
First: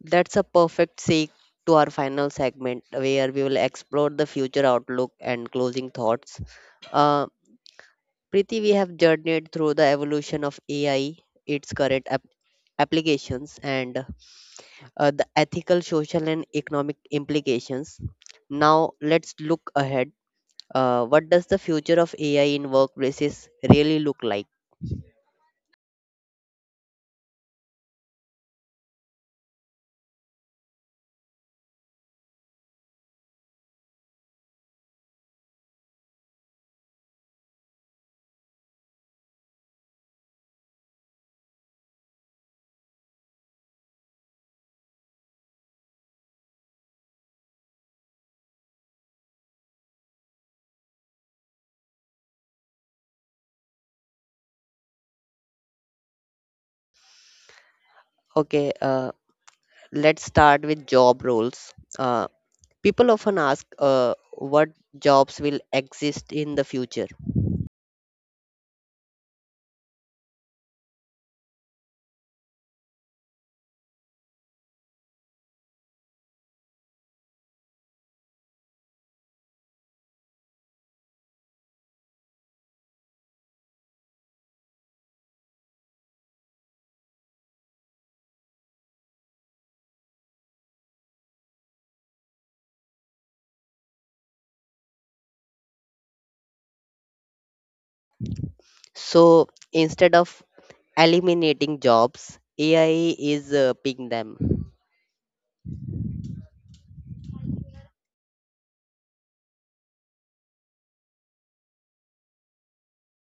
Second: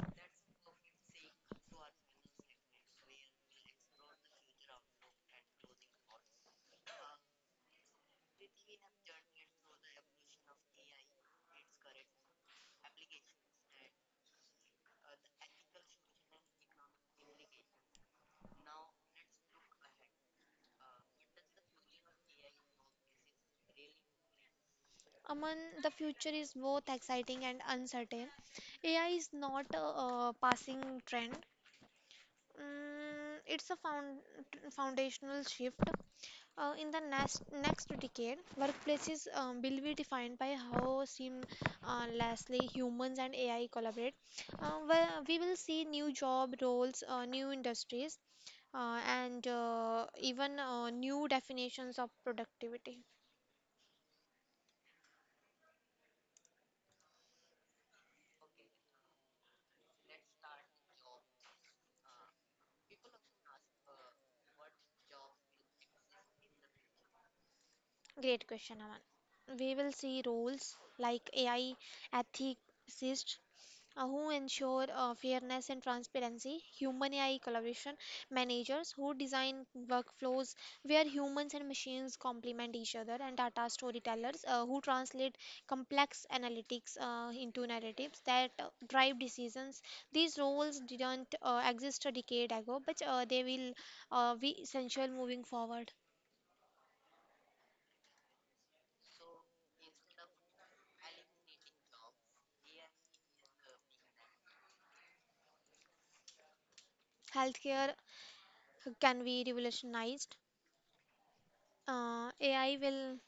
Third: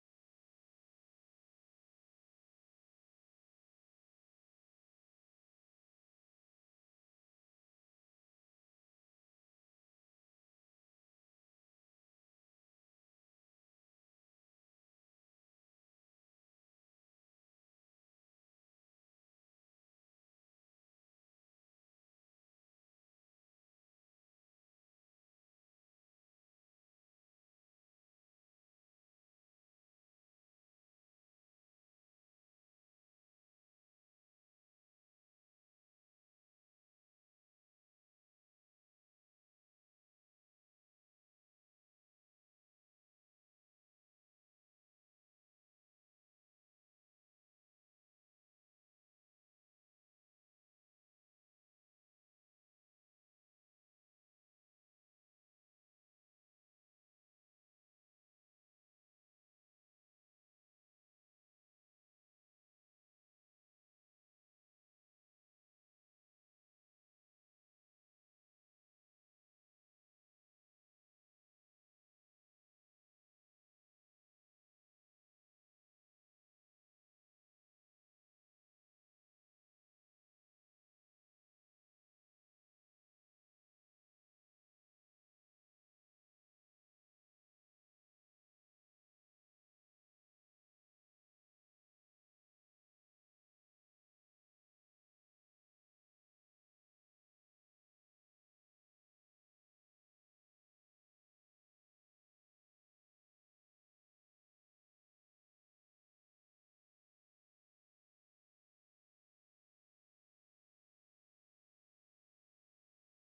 A: That's a perfect segue to our final segment where we will explore the future outlook and closing thoughts. Uh, Priti, we have journeyed through the evolution of A I, its current ap- applications, and uh, the ethical, social, and economic implications. Now, let's look ahead. Uh, what does the future of A I in workplaces really look like?
B: Aman, the future is both exciting and uncertain. A I is not a, uh passing trend. Mm, it's a found, foundational shift. Uh, in the next next decade, workplaces um, will be defined by how seamlessly humans and A I collaborate. Uh, where we will see new job roles, uh, new industries, uh, and uh, even uh, new definitions of productivity.
A: Okay, uh, let's start with job roles. Uh, people often ask uh, what jobs will exist in the future.
B: Great question, Aman. We will see roles like A I ethicists uh, who ensure uh, fairness and transparency, human A I collaboration managers who design workflows where humans and machines complement each other, and data storytellers uh, who translate complex analytics uh, into narratives that uh, drive decisions. These roles didn't uh, exist a decade ago, but uh, they will uh, be essential moving forward.
A: So, instead of eliminating jobs, A I is uh, picking them.
B: Healthcare can be revolutionized. Uh, A I will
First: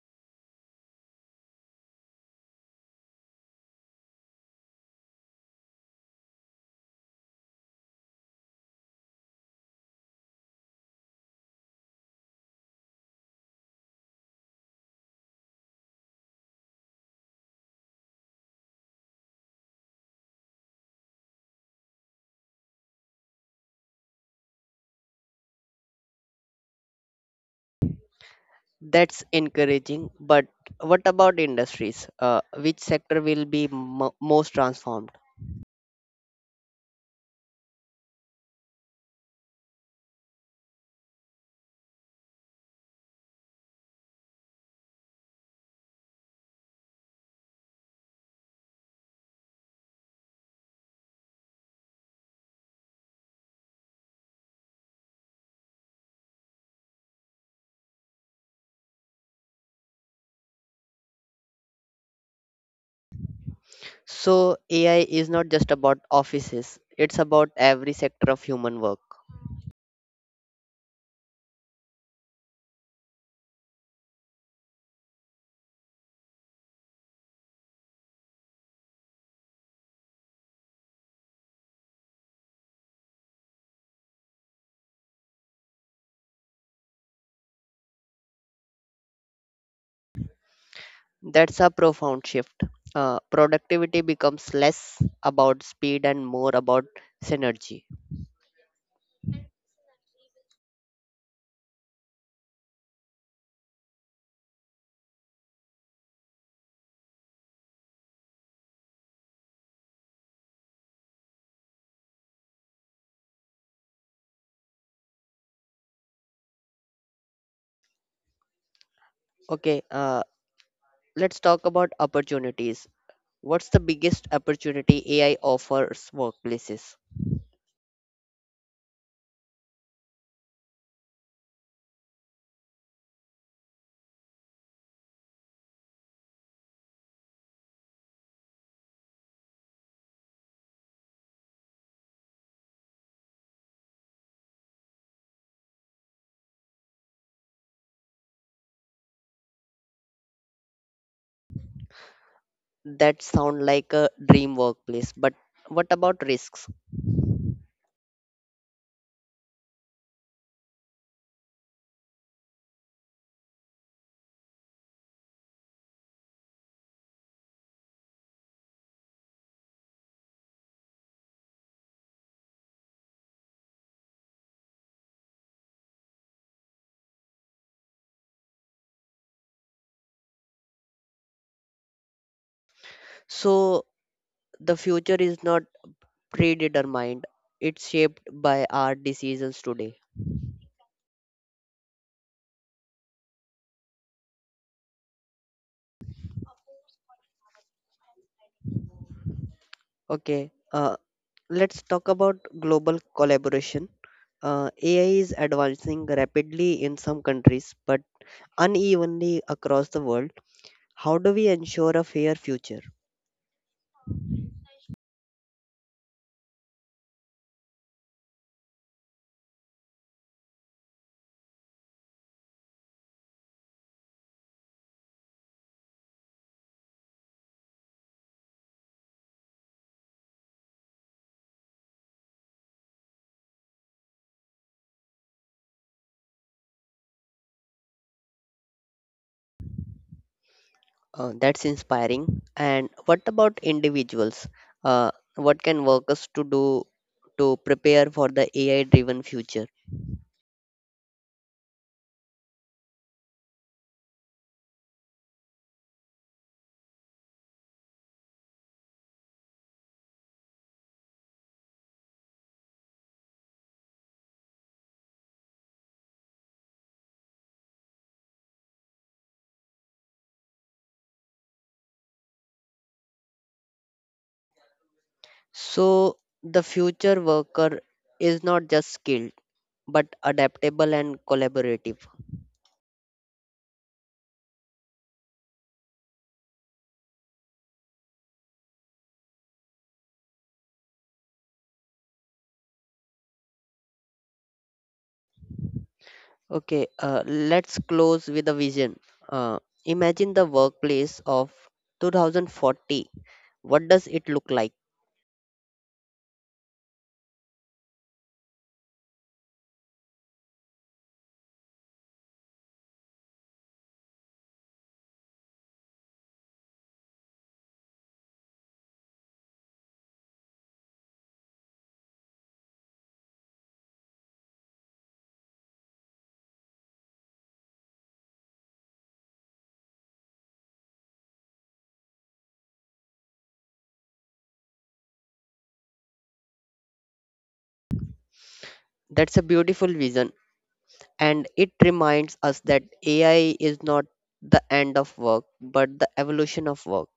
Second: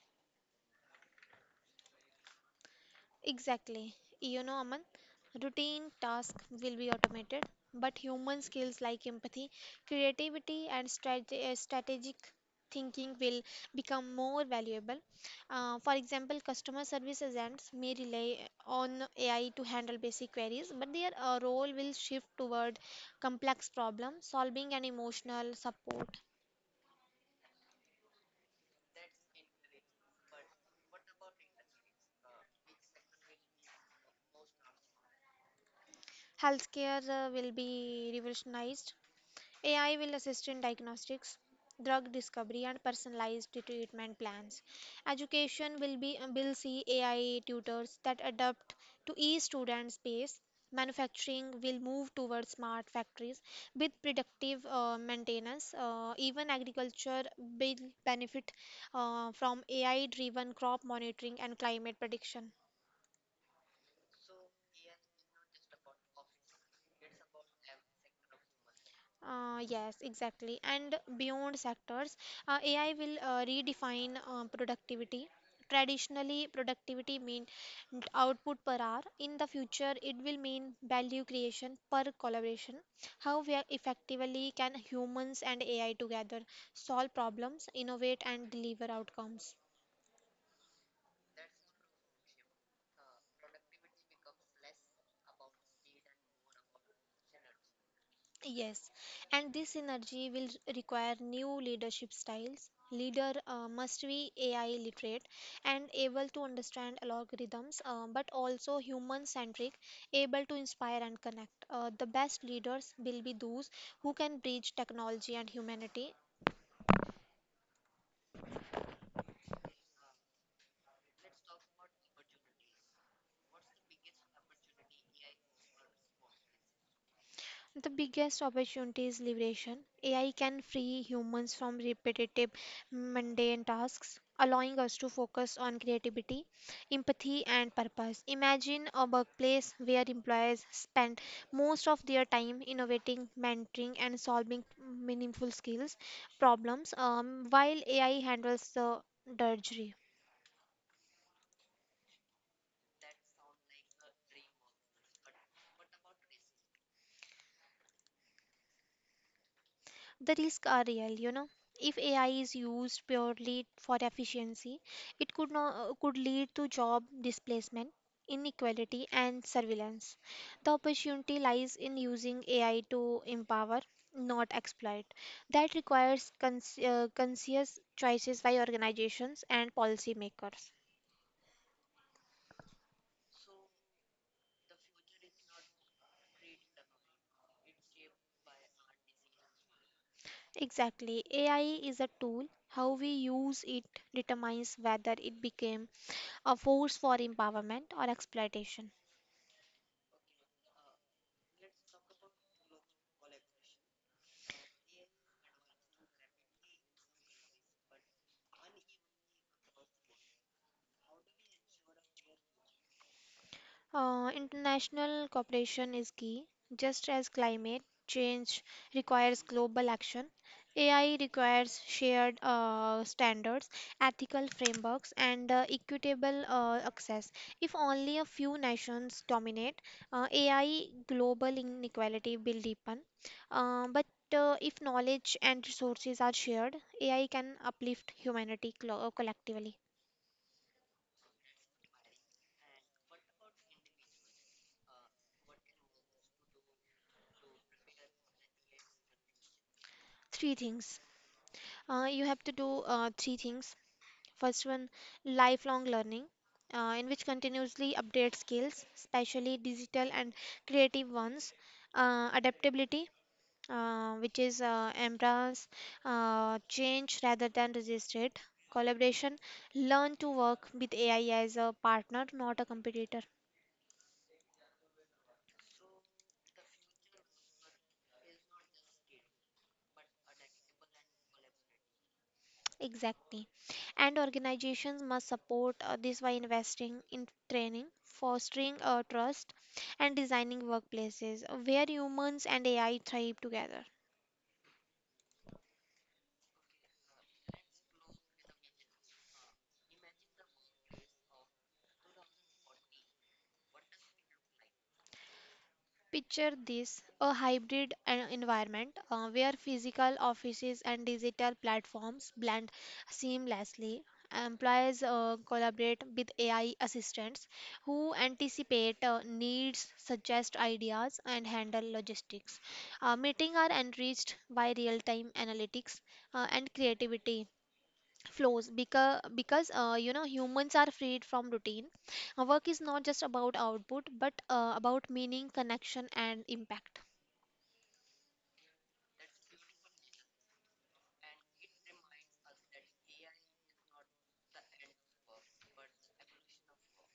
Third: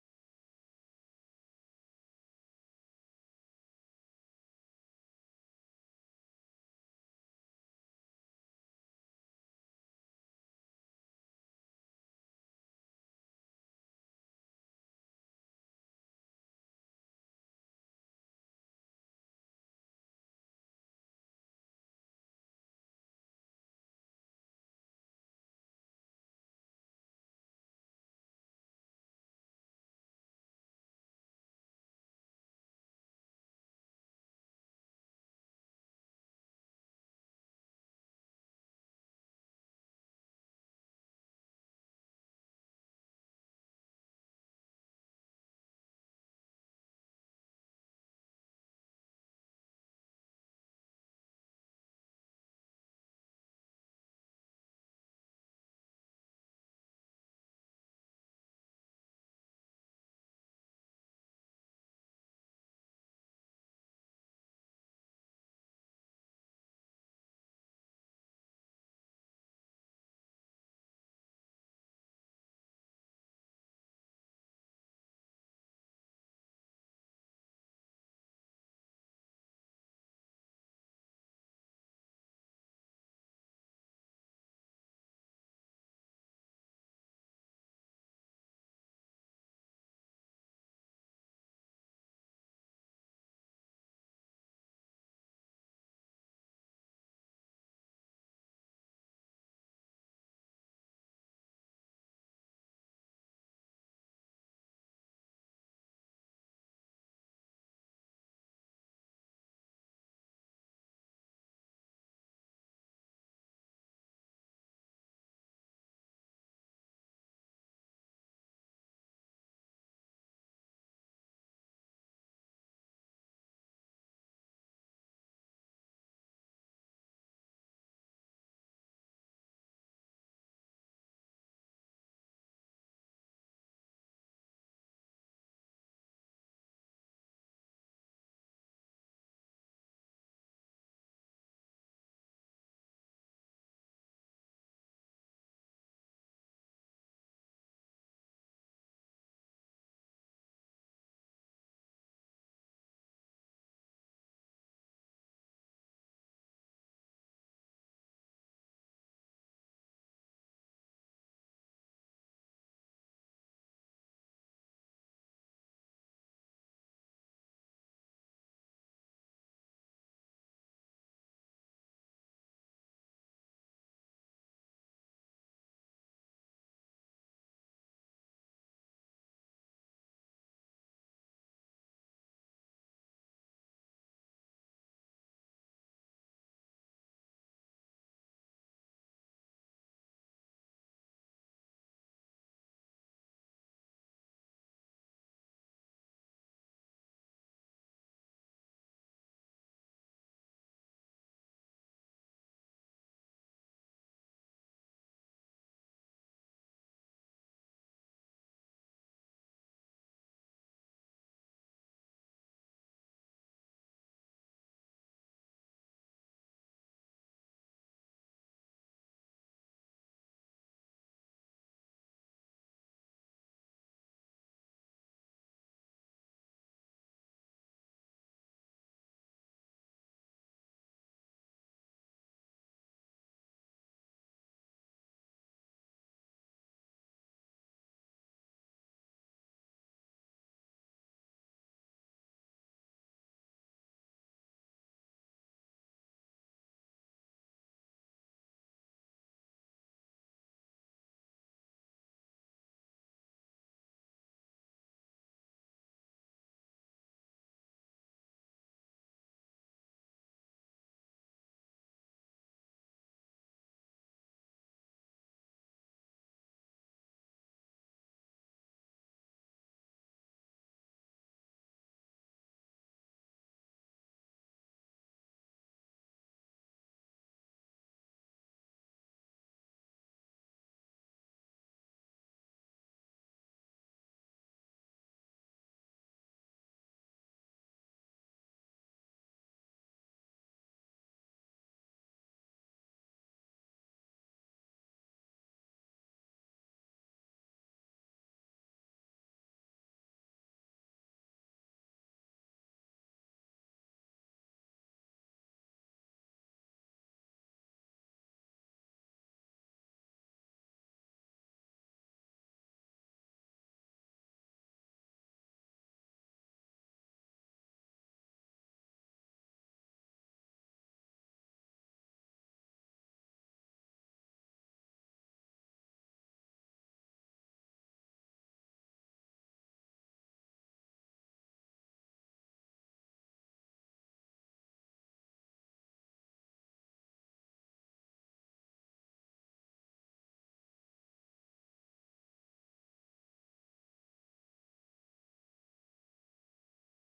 B: exactly, you know, Aman, routine tasks will be automated, but human skills like empathy, creativity, and strate- uh, strategic thinking will become more valuable. Uh, for example, customer service agents may rely on A I to handle basic queries, but their uh, role will shift toward complex problem solving and emotional support.
A: That's encouraging, but what about industries? Uh, which sector will be mo most transformed?
B: Healthcare uh, will be revolutionized. A I will assist in diagnostics, drug discovery, and personalized treatment plans. Education will be will see A I tutors that adapt to each student's pace. Manufacturing will move towards smart factories with predictive uh, maintenance. Uh, even agriculture will benefit uh, from A I-driven crop monitoring and climate prediction.
A: So, A I is not just about offices, it's about every sector of human work.
B: Uh, yes, exactly. And beyond sectors, uh, A I will uh, redefine uh, productivity. Traditionally, productivity mean output per hour. In the future, it will mean value creation per collaboration. How we are effectively can humans and A I together solve problems, innovate, and deliver outcomes?
A: That's a profound shift. Uh, productivity becomes less about speed and more about synergy.
B: Yes, and this energy will require new leadership styles. Leader uh, must be A I literate and able to understand algorithms, uh, but also human centric, able to inspire and connect. Uh, the best leaders will be those who can bridge technology and humanity.
A: Okay, uh, let's talk about opportunities. What's the biggest opportunity A I offers workplaces?
B: The biggest opportunity is liberation. A I can free humans from repetitive, mundane tasks, allowing us to focus on creativity, empathy, and purpose. Imagine a workplace where employees spend most of their time innovating, mentoring, and solving meaningful skills problems, um, while A I handles the drudgery.
A: That sound like a dream workplace, but what about risks?
B: The risks are real, you know. If A I is used purely for efficiency, it could no, could lead to job displacement, inequality, and surveillance. The opportunity lies in using A I to empower, not exploit. That requires cons uh, conscious choices by organizations and policymakers.
A: So the future is not predetermined, it's shaped by our decisions today.
B: Exactly. A I is a tool. How we use it determines whether it became a force for empowerment or exploitation.
A: Okay, uh, let's talk about global collaboration. Uh, A I is advancing rapidly in some countries but unevenly across the world. How do we ensure a fair future?
B: Uh, international cooperation is key. Just as climate change requires global action, A I requires shared uh, standards, ethical frameworks, and uh, equitable uh, access. If only a few nations dominate, uh, A I global inequality will deepen. Uh, but uh, if knowledge and resources are shared, A I can uplift humanity clo- collectively.
A: Uh, that's inspiring. And what about individuals? Uh, what can workers to do to prepare for the A I driven future?
B: Three things. Uh, you have to do uh, three things. First one, lifelong learning, uh, in which continuously update skills, especially digital and creative ones. Uh, adaptability, uh, which is uh, embrace uh, change rather than resist it. Collaboration, learn to work with A I as a partner, not a competitor.
A: So, the future worker is not just skilled, but adaptable and collaborative.
B: Exactly. And organizations must support uh, this by investing in training, fostering uh, trust, and designing workplaces where humans and A I thrive together.
A: Okay, uh, let's close with a vision. Uh, Imagine the workplace of two thousand forty. What does it look like?
B: Picture this a hybrid en- environment uh, where physical offices and digital platforms blend seamlessly. Employees uh, collaborate with A I assistants who anticipate uh, needs, suggest ideas, and handle logistics. Uh, meetings are enriched by real time analytics uh, and creativity flows because because uh, you know, humans are freed from routine. Uh, work is not just about output but uh, about meaning, connection and impact.
A: That's a beautiful vision, and it reminds us that A I is not the end of work, but the evolution of work.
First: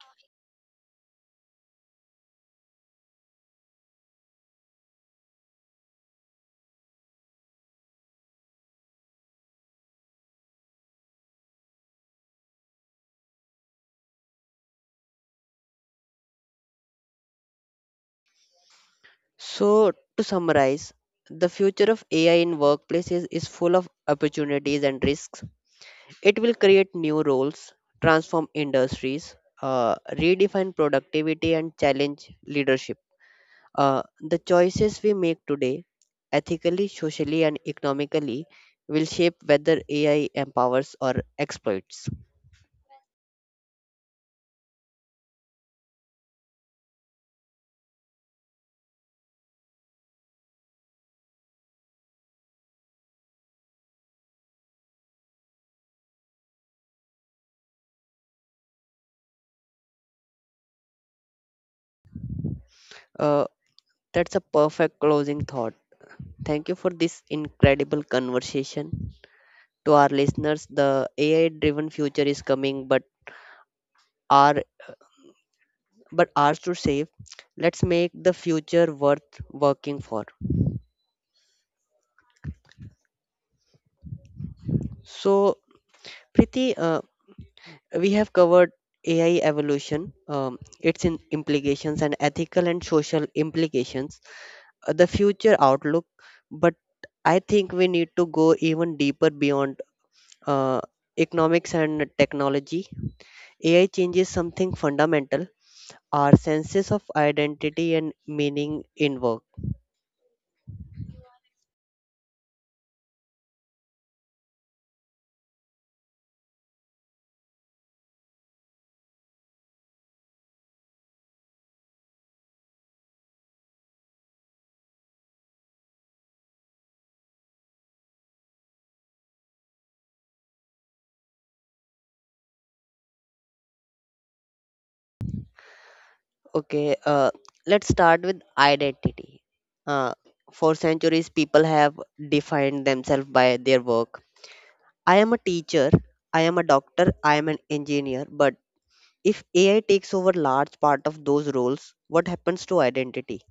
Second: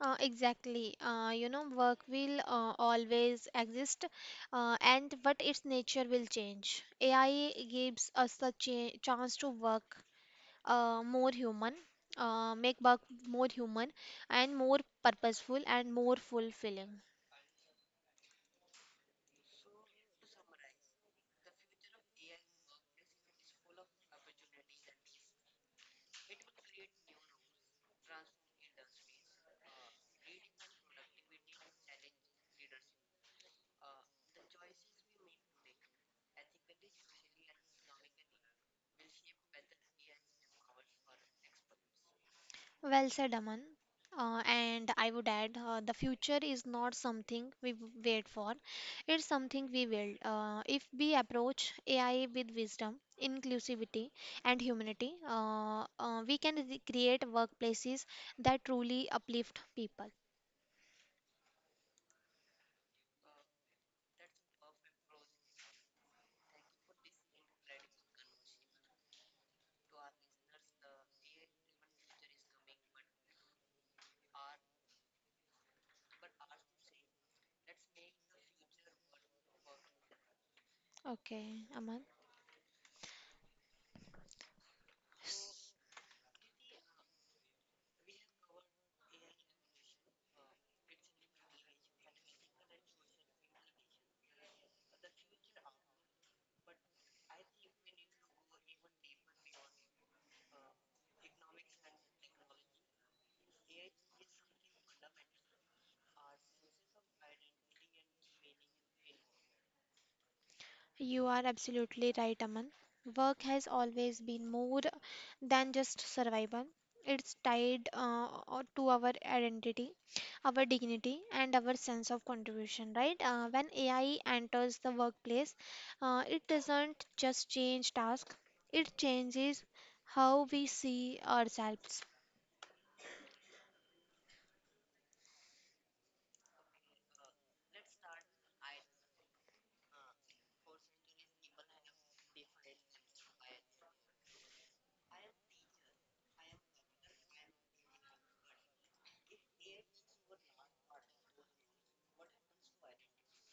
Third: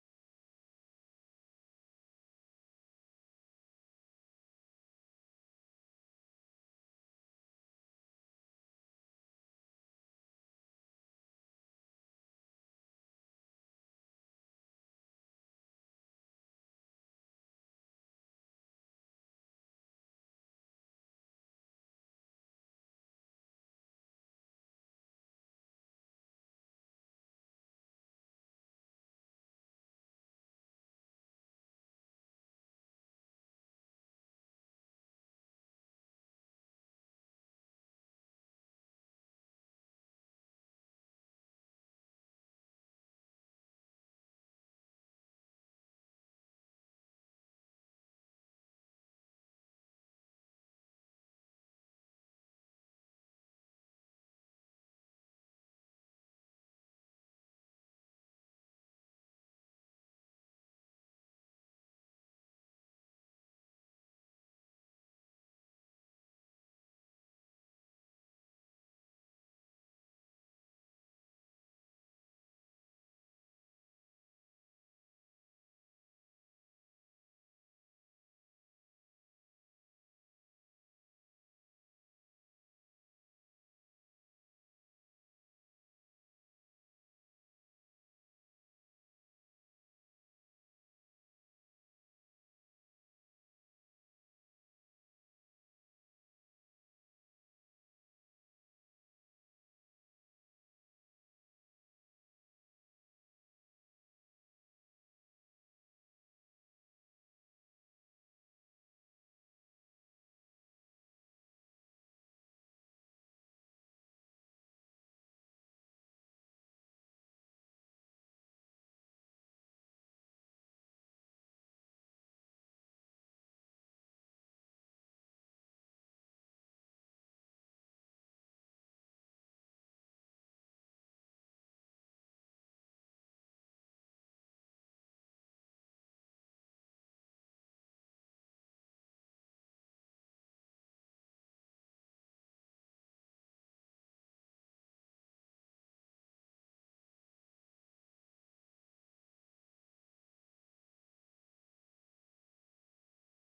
B: uh, Exactly. Uh, you know, work will uh, always exist, uh, and but its nature will change. AI gives us the cha- chance to work uh, more human uh, make work more human and more purposeful and more fulfilling.
A: So, to summarize, the future of A I in workplaces is is full of opportunities and risks. It will create new roles, transform industries, uh, redefine productivity, and challenge leadership. Uh, the choices we make today, ethically, socially, and economically, will shape whether A I empowers or exploits.
B: Well said, Aman. Uh, and I would add, uh, the future is not something we w- wait for, it's something we will. Uh, if we approach A I with wisdom, inclusivity, and humanity, uh, uh, we can re- create workplaces that truly uplift people.
A: Uh, that's a perfect closing thought. Thank you for this incredible conversation. To our listeners, the A I driven future is coming, but our but ours to save. Let's make the future worth working for.
B: Okay, Aman.
A: So, Priti, uh, we have covered A I evolution, um, its in implications and ethical and social implications, uh, the future outlook, but I think we need to go even deeper beyond uh, economics and technology. A I changes something fundamental, our senses of identity and meaning in work.
B: You are absolutely right, Aman. Work has always been more than just survival. It's tied uh, uh, to our identity, our dignity, and our sense of contribution, right? Uh, when A I enters the workplace, uh, it doesn't just change tasks, it changes how we see ourselves.
A: Okay, uh, let's start with identity. Uh, for centuries, people have defined themselves by their work. I am a teacher, I am a doctor, I am an engineer, but if A I takes over large part of those roles, what happens to identity?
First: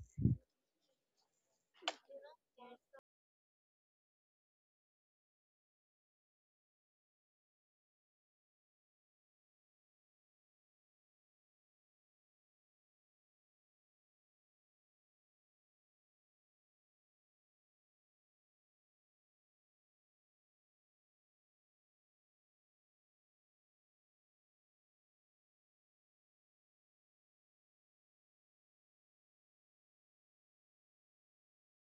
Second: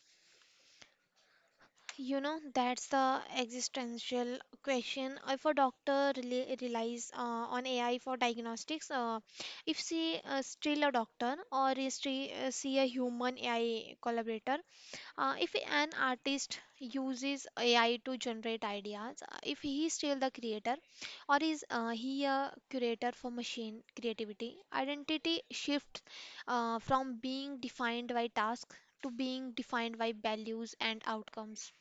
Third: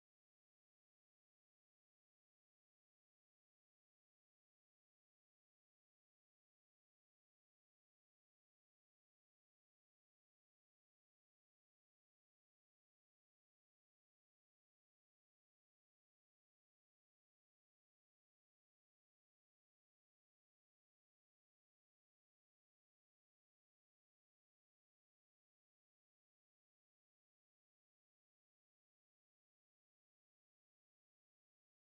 B: You know, that's the existential question. If a doctor rely, relies uh, on A I for diagnostics, uh, if she uh, still a doctor or is she, uh, see a human A I collaborator, uh, if an artist uses A I to generate ideas, uh, if he is still the creator or is uh, he a curator for machine creativity, identity shifts uh, from being defined by tasks to being defined by values and outcomes.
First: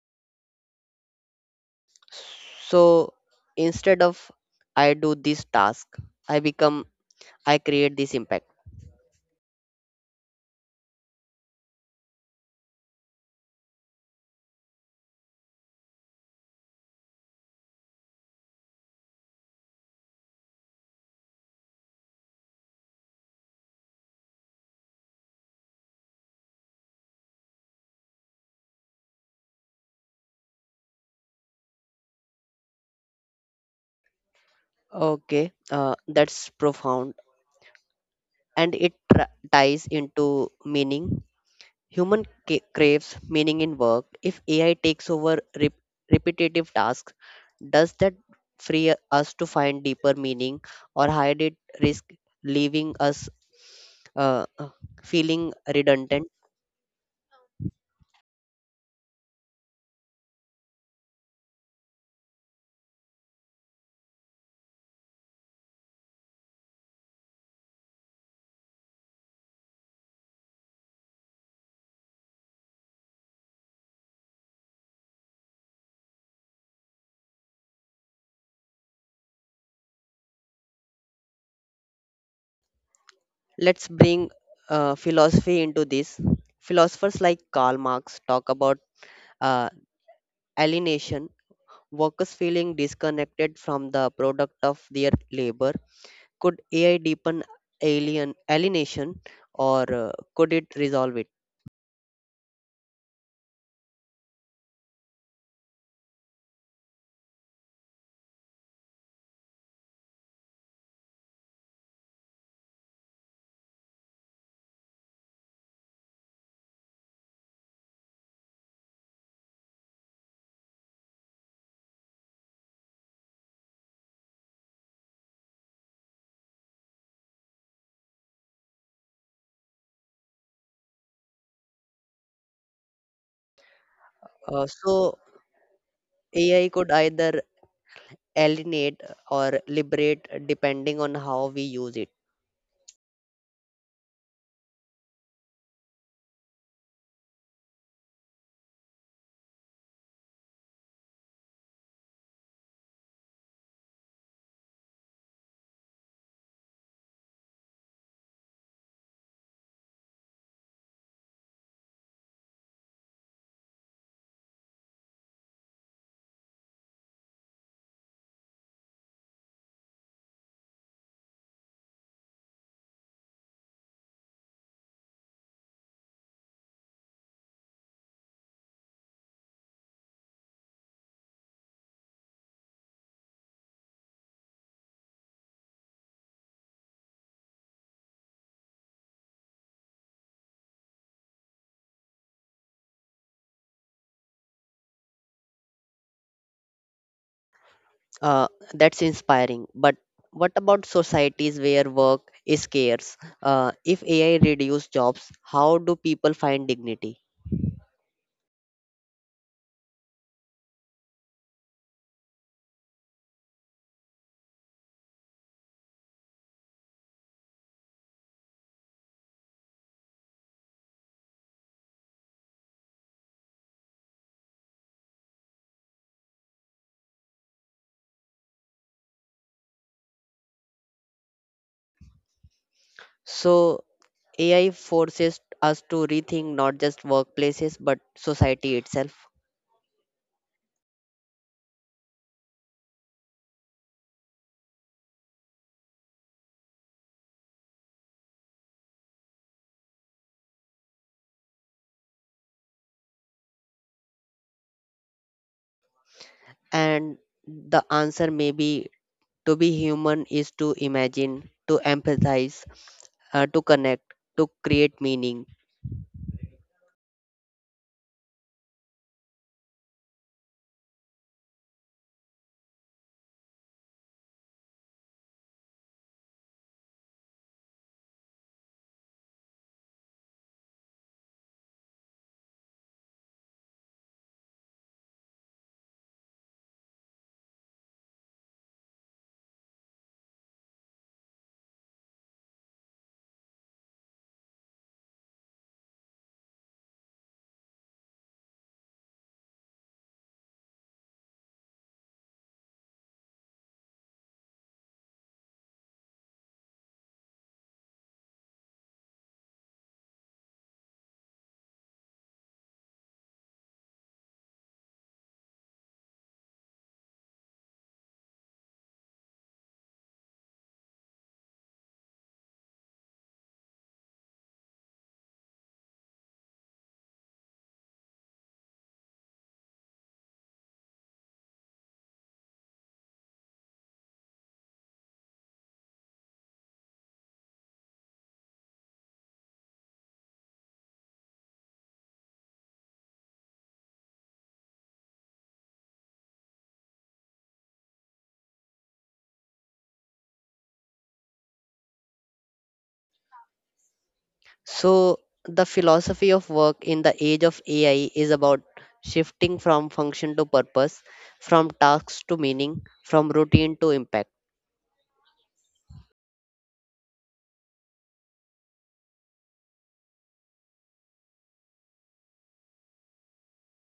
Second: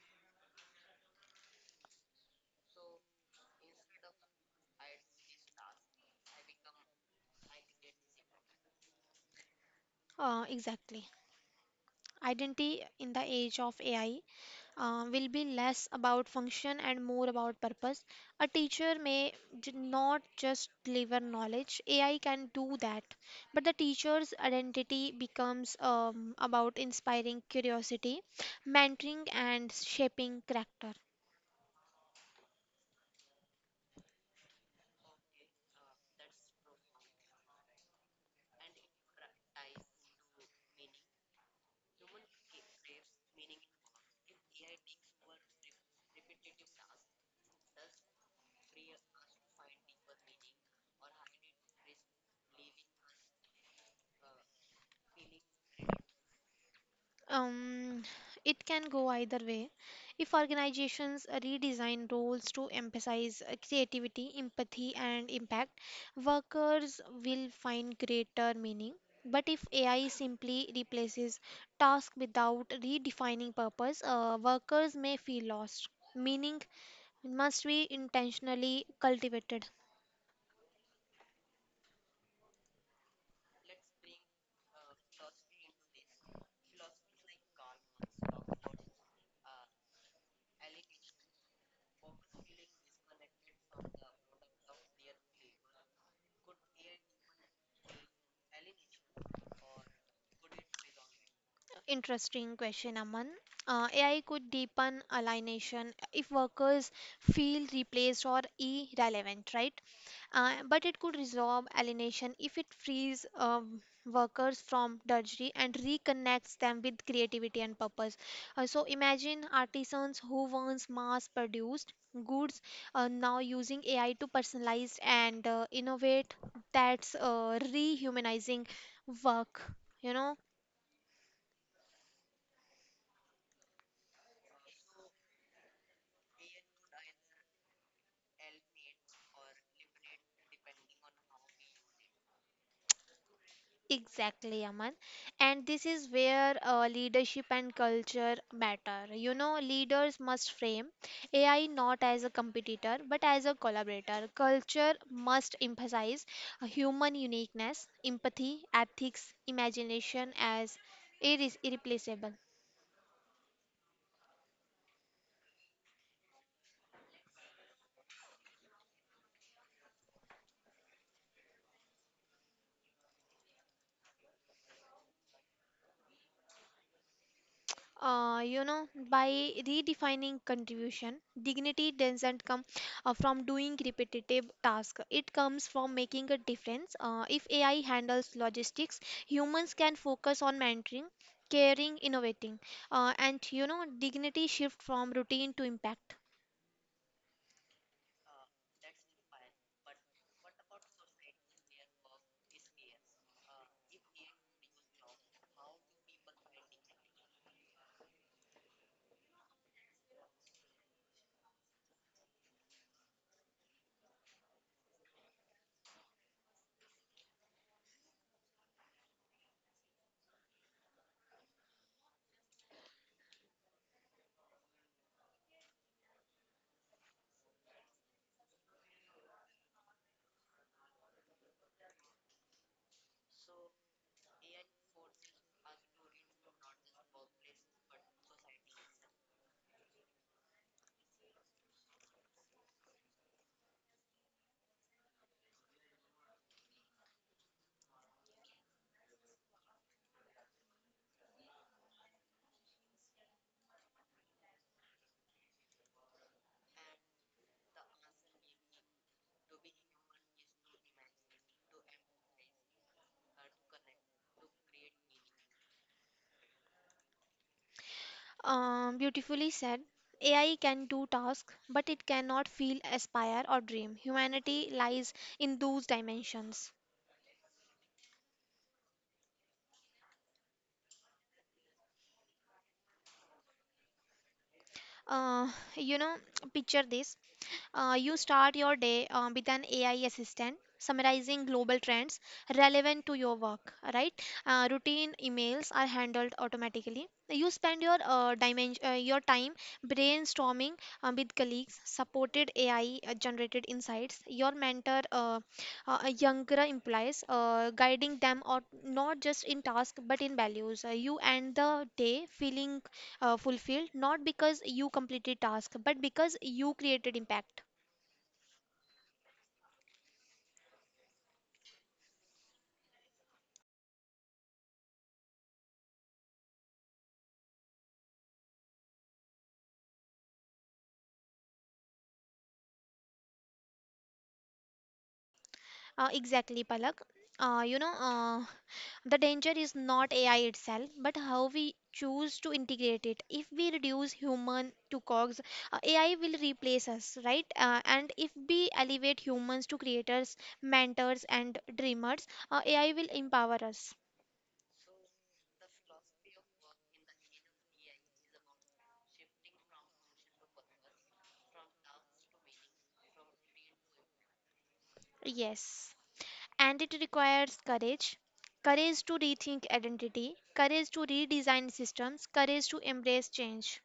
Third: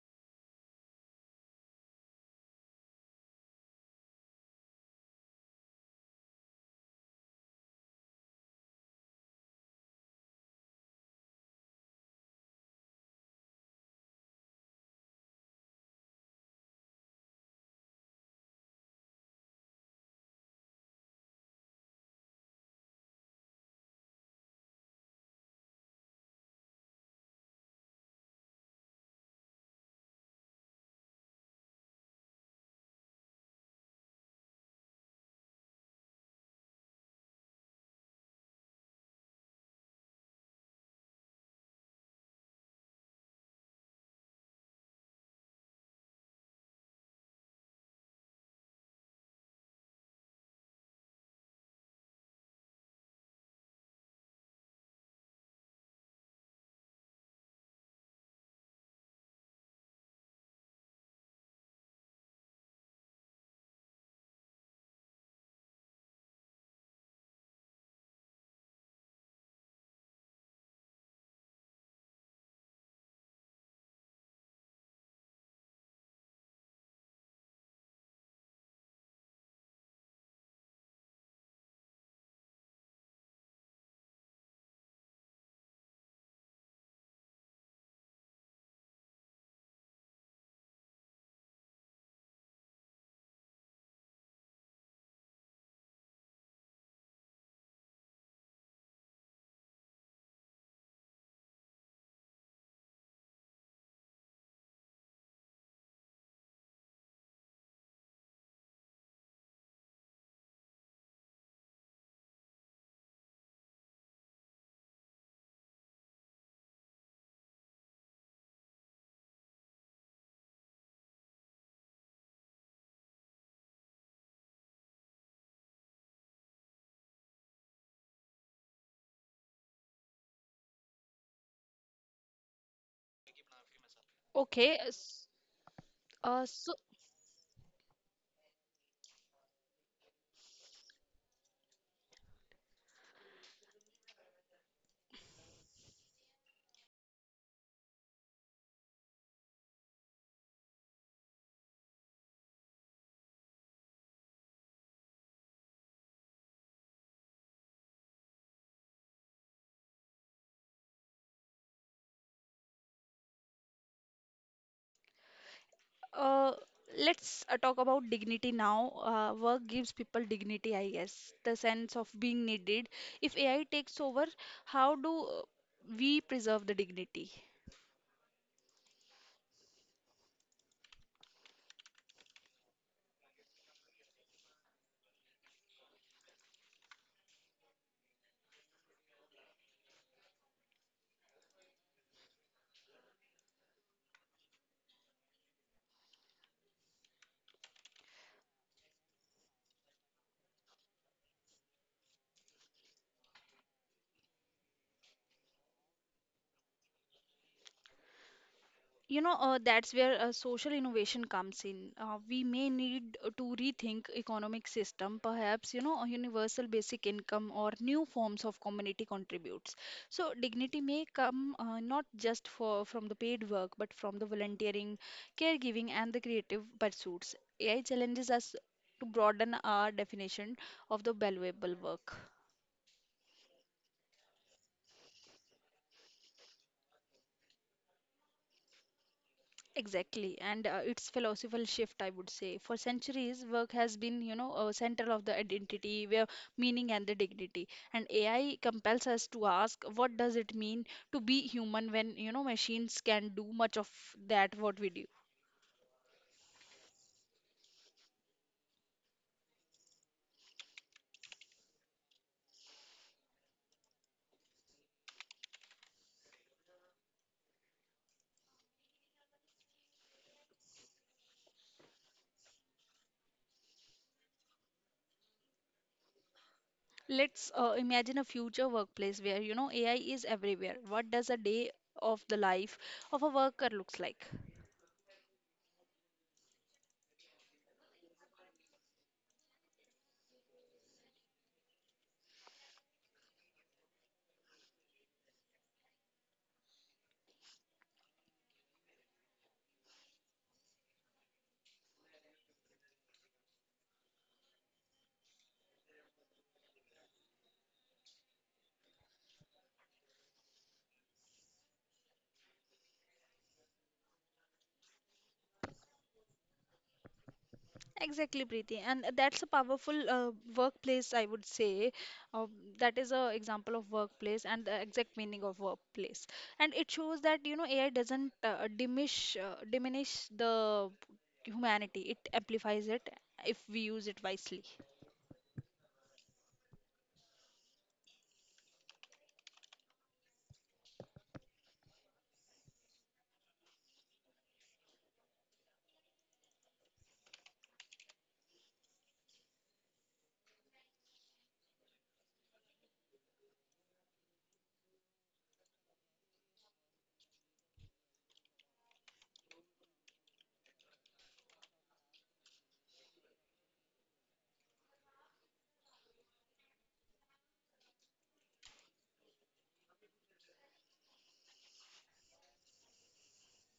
A: So instead of I do this task, I become I create this impact.
B: Uh, exactly. Identity in the age of A I uh, will be less about function and more about purpose. A teacher may j- not just deliver knowledge, A I can do that. But the teacher's identity becomes um, about inspiring curiosity, mentoring, and shaping character.
A: Okay, uh, that's profound and it tra- ties into meaning. Human ca- craves meaning in work. If A I takes over rep- repetitive tasks, does that free us to find deeper meaning or hide it risk leaving us uh, uh, feeling redundant?
B: Um, it can go either way. If organizations redesign roles to emphasize uh, creativity, empathy, and impact, workers will find greater meaning. But if A I simply replaces tasks without redefining purpose, uh, workers may feel lost. Meaning must be intentionally cultivated.
A: Let's bring uh, philosophy into this. Philosophers like Karl Marx talk about uh, alienation, workers feeling disconnected from the product of their labor. Could A I deepen alien alienation, or uh, could it resolve it?
B: Interesting question, Aman. Uh, A I could deepen alienation if workers feel replaced or irrelevant, right? Uh, but it could resolve alienation if it frees um, workers from drudgery and reconnects them with creativity and purpose. Uh, so imagine artisans who once mass-produced goods uh, now using A I to personalize and uh, innovate. That's uh, rehumanizing work. You know.
A: Uh,
C: Okay,
A: so
C: s- uh,
A: A I
C: so
A: could either alienate or liberate, depending on how we use it.
B: Exactly, Aman. And this is where uh, leadership and culture matter. You know, leaders must frame A I not as a competitor but as a collaborator. Culture must emphasize human uniqueness, empathy, ethics, imagination as irre- irreplaceable.
C: uh, let's uh, talk about dignity now. Uh, work gives people dignity, I guess, the sense of being needed. If A I takes over, how do uh, we preserve the dignity?
B: Uh, you know, by redefining contribution, dignity doesn't come uh, from doing repetitive tasks. It comes from making a difference. Uh, if A I handles logistics, humans can focus on mentoring, caring, innovating, uh, and you know, dignity shift from routine to impact.
A: Uh, that's inspiring. But what about societies where work is scarce? Uh, if A I reduces jobs, how do people find dignity?
C: You know, uh, that's where uh, social innovation comes in. Uh, we may need to rethink economic system, perhaps, you know, a universal basic income or new forms of community contributes. So dignity may come uh, not just for from the paid work, but from the volunteering, caregiving, and the creative pursuits. A I challenges us to broaden our definition of the valuable work.
A: So A I forces us to rethink not just workplaces but society itself.
C: Exactly, and uh, it's philosophical shift, I would say. For centuries, work has been, you know, a center of the identity, where meaning and the dignity. And A I compels us to ask, what does it mean to be human when, you know, machines can do much of that what we do?
A: And the answer may be: to be human is to imagine, to empathize, uh, to connect, to create meaning.
B: Um, beautifully said. A I can do tasks, but it cannot feel, aspire, or dream. Humanity lies in those dimensions.
C: Let's uh, imagine a future workplace where, you know, A I is everywhere. What does a day of the life of a worker looks like?
B: Uh, you know, picture this. Uh, you start your day uh, with an A I assistant summarizing global trends relevant to your work, right? Uh, routine emails are handled automatically. You spend your uh, dimension, uh, your time brainstorming uh, with colleagues, supported A I uh, generated insights. Your mentor, uh, uh, younger employees, uh, guiding them or not just in task but in values. Uh, you end the day feeling uh, fulfilled not because you completed task but because you created impact.
C: Exactly, Preeti, and that's a powerful uh, workplace, I would say. Uh, that is a example of workplace and the exact meaning of workplace, and it shows that you know A I doesn't uh, diminish uh, diminish the humanity. It amplifies it if we use it wisely.
B: Uh, exactly, Palak. Uh, you know, uh, the danger is not A I itself, but how we choose to integrate it. If we reduce human to cogs, uh, A I will replace us, right? Uh, and if we elevate humans to creators, mentors, and dreamers, uh, A I will empower us.
A: So, the philosophy of work in the age of A I is about shifting from function to purpose, from tasks to meaning, from routine to impact.
B: Yes. And it requires courage. Courage to rethink identity, courage to redesign systems, courage to embrace change.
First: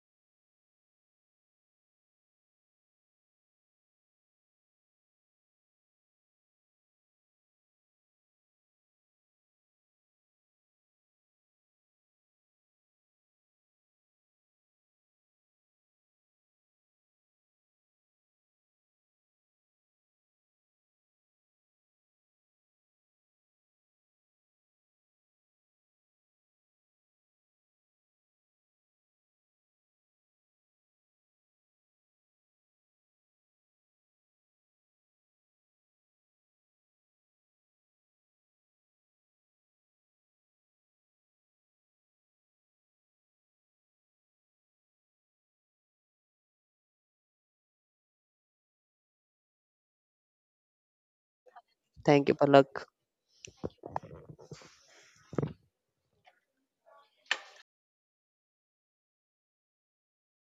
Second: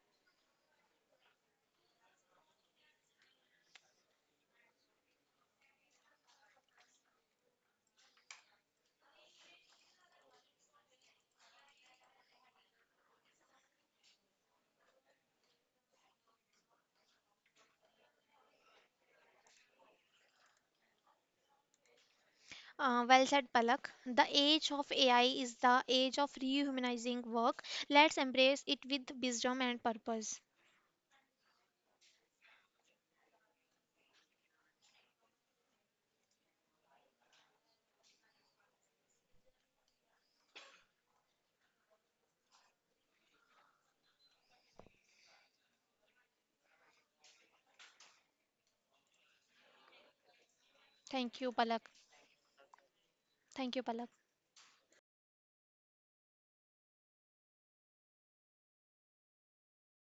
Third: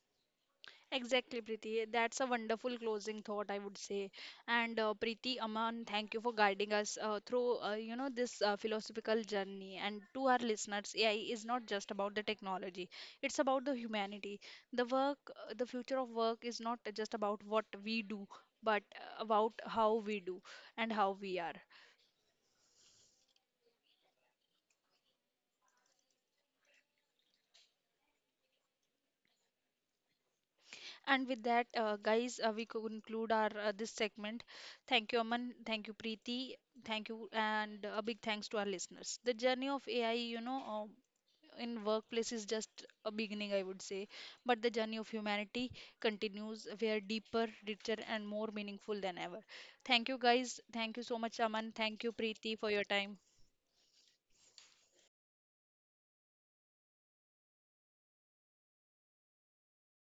C: Exactly, Preeti. That's a wonderful closing thought, I would say. And uh, Preeti, Aman, thank you for guiding us uh, through, uh, you know, this uh, philosophical journey. And to our listeners, A I is not just about the technology; it's about the humanity. The work, uh, the future of work, is not just about what we do, but uh, about how we do and how we are.
B: Uh, well said, Palak. The age of A I is the age of rehumanizing work. Let's embrace it with wisdom and purpose.
C: And with that, uh, guys, uh, we conclude our uh, this segment. Thank you, Aman. Thank you, Preeti. Thank you, and a big thanks to our listeners. The journey of A I, you know, uh, in workplace is just a beginning, I would say, but the journey of humanity continues. We are deeper, richer, and more meaningful than ever. Thank you, guys. Thank you so much,
B: Thank you,
C: Aman.
B: Palak.
C: Thank you,
A: Thank you,
C: Preeti, for your
A: Palak.
C: time.
B: Thank you, Palak.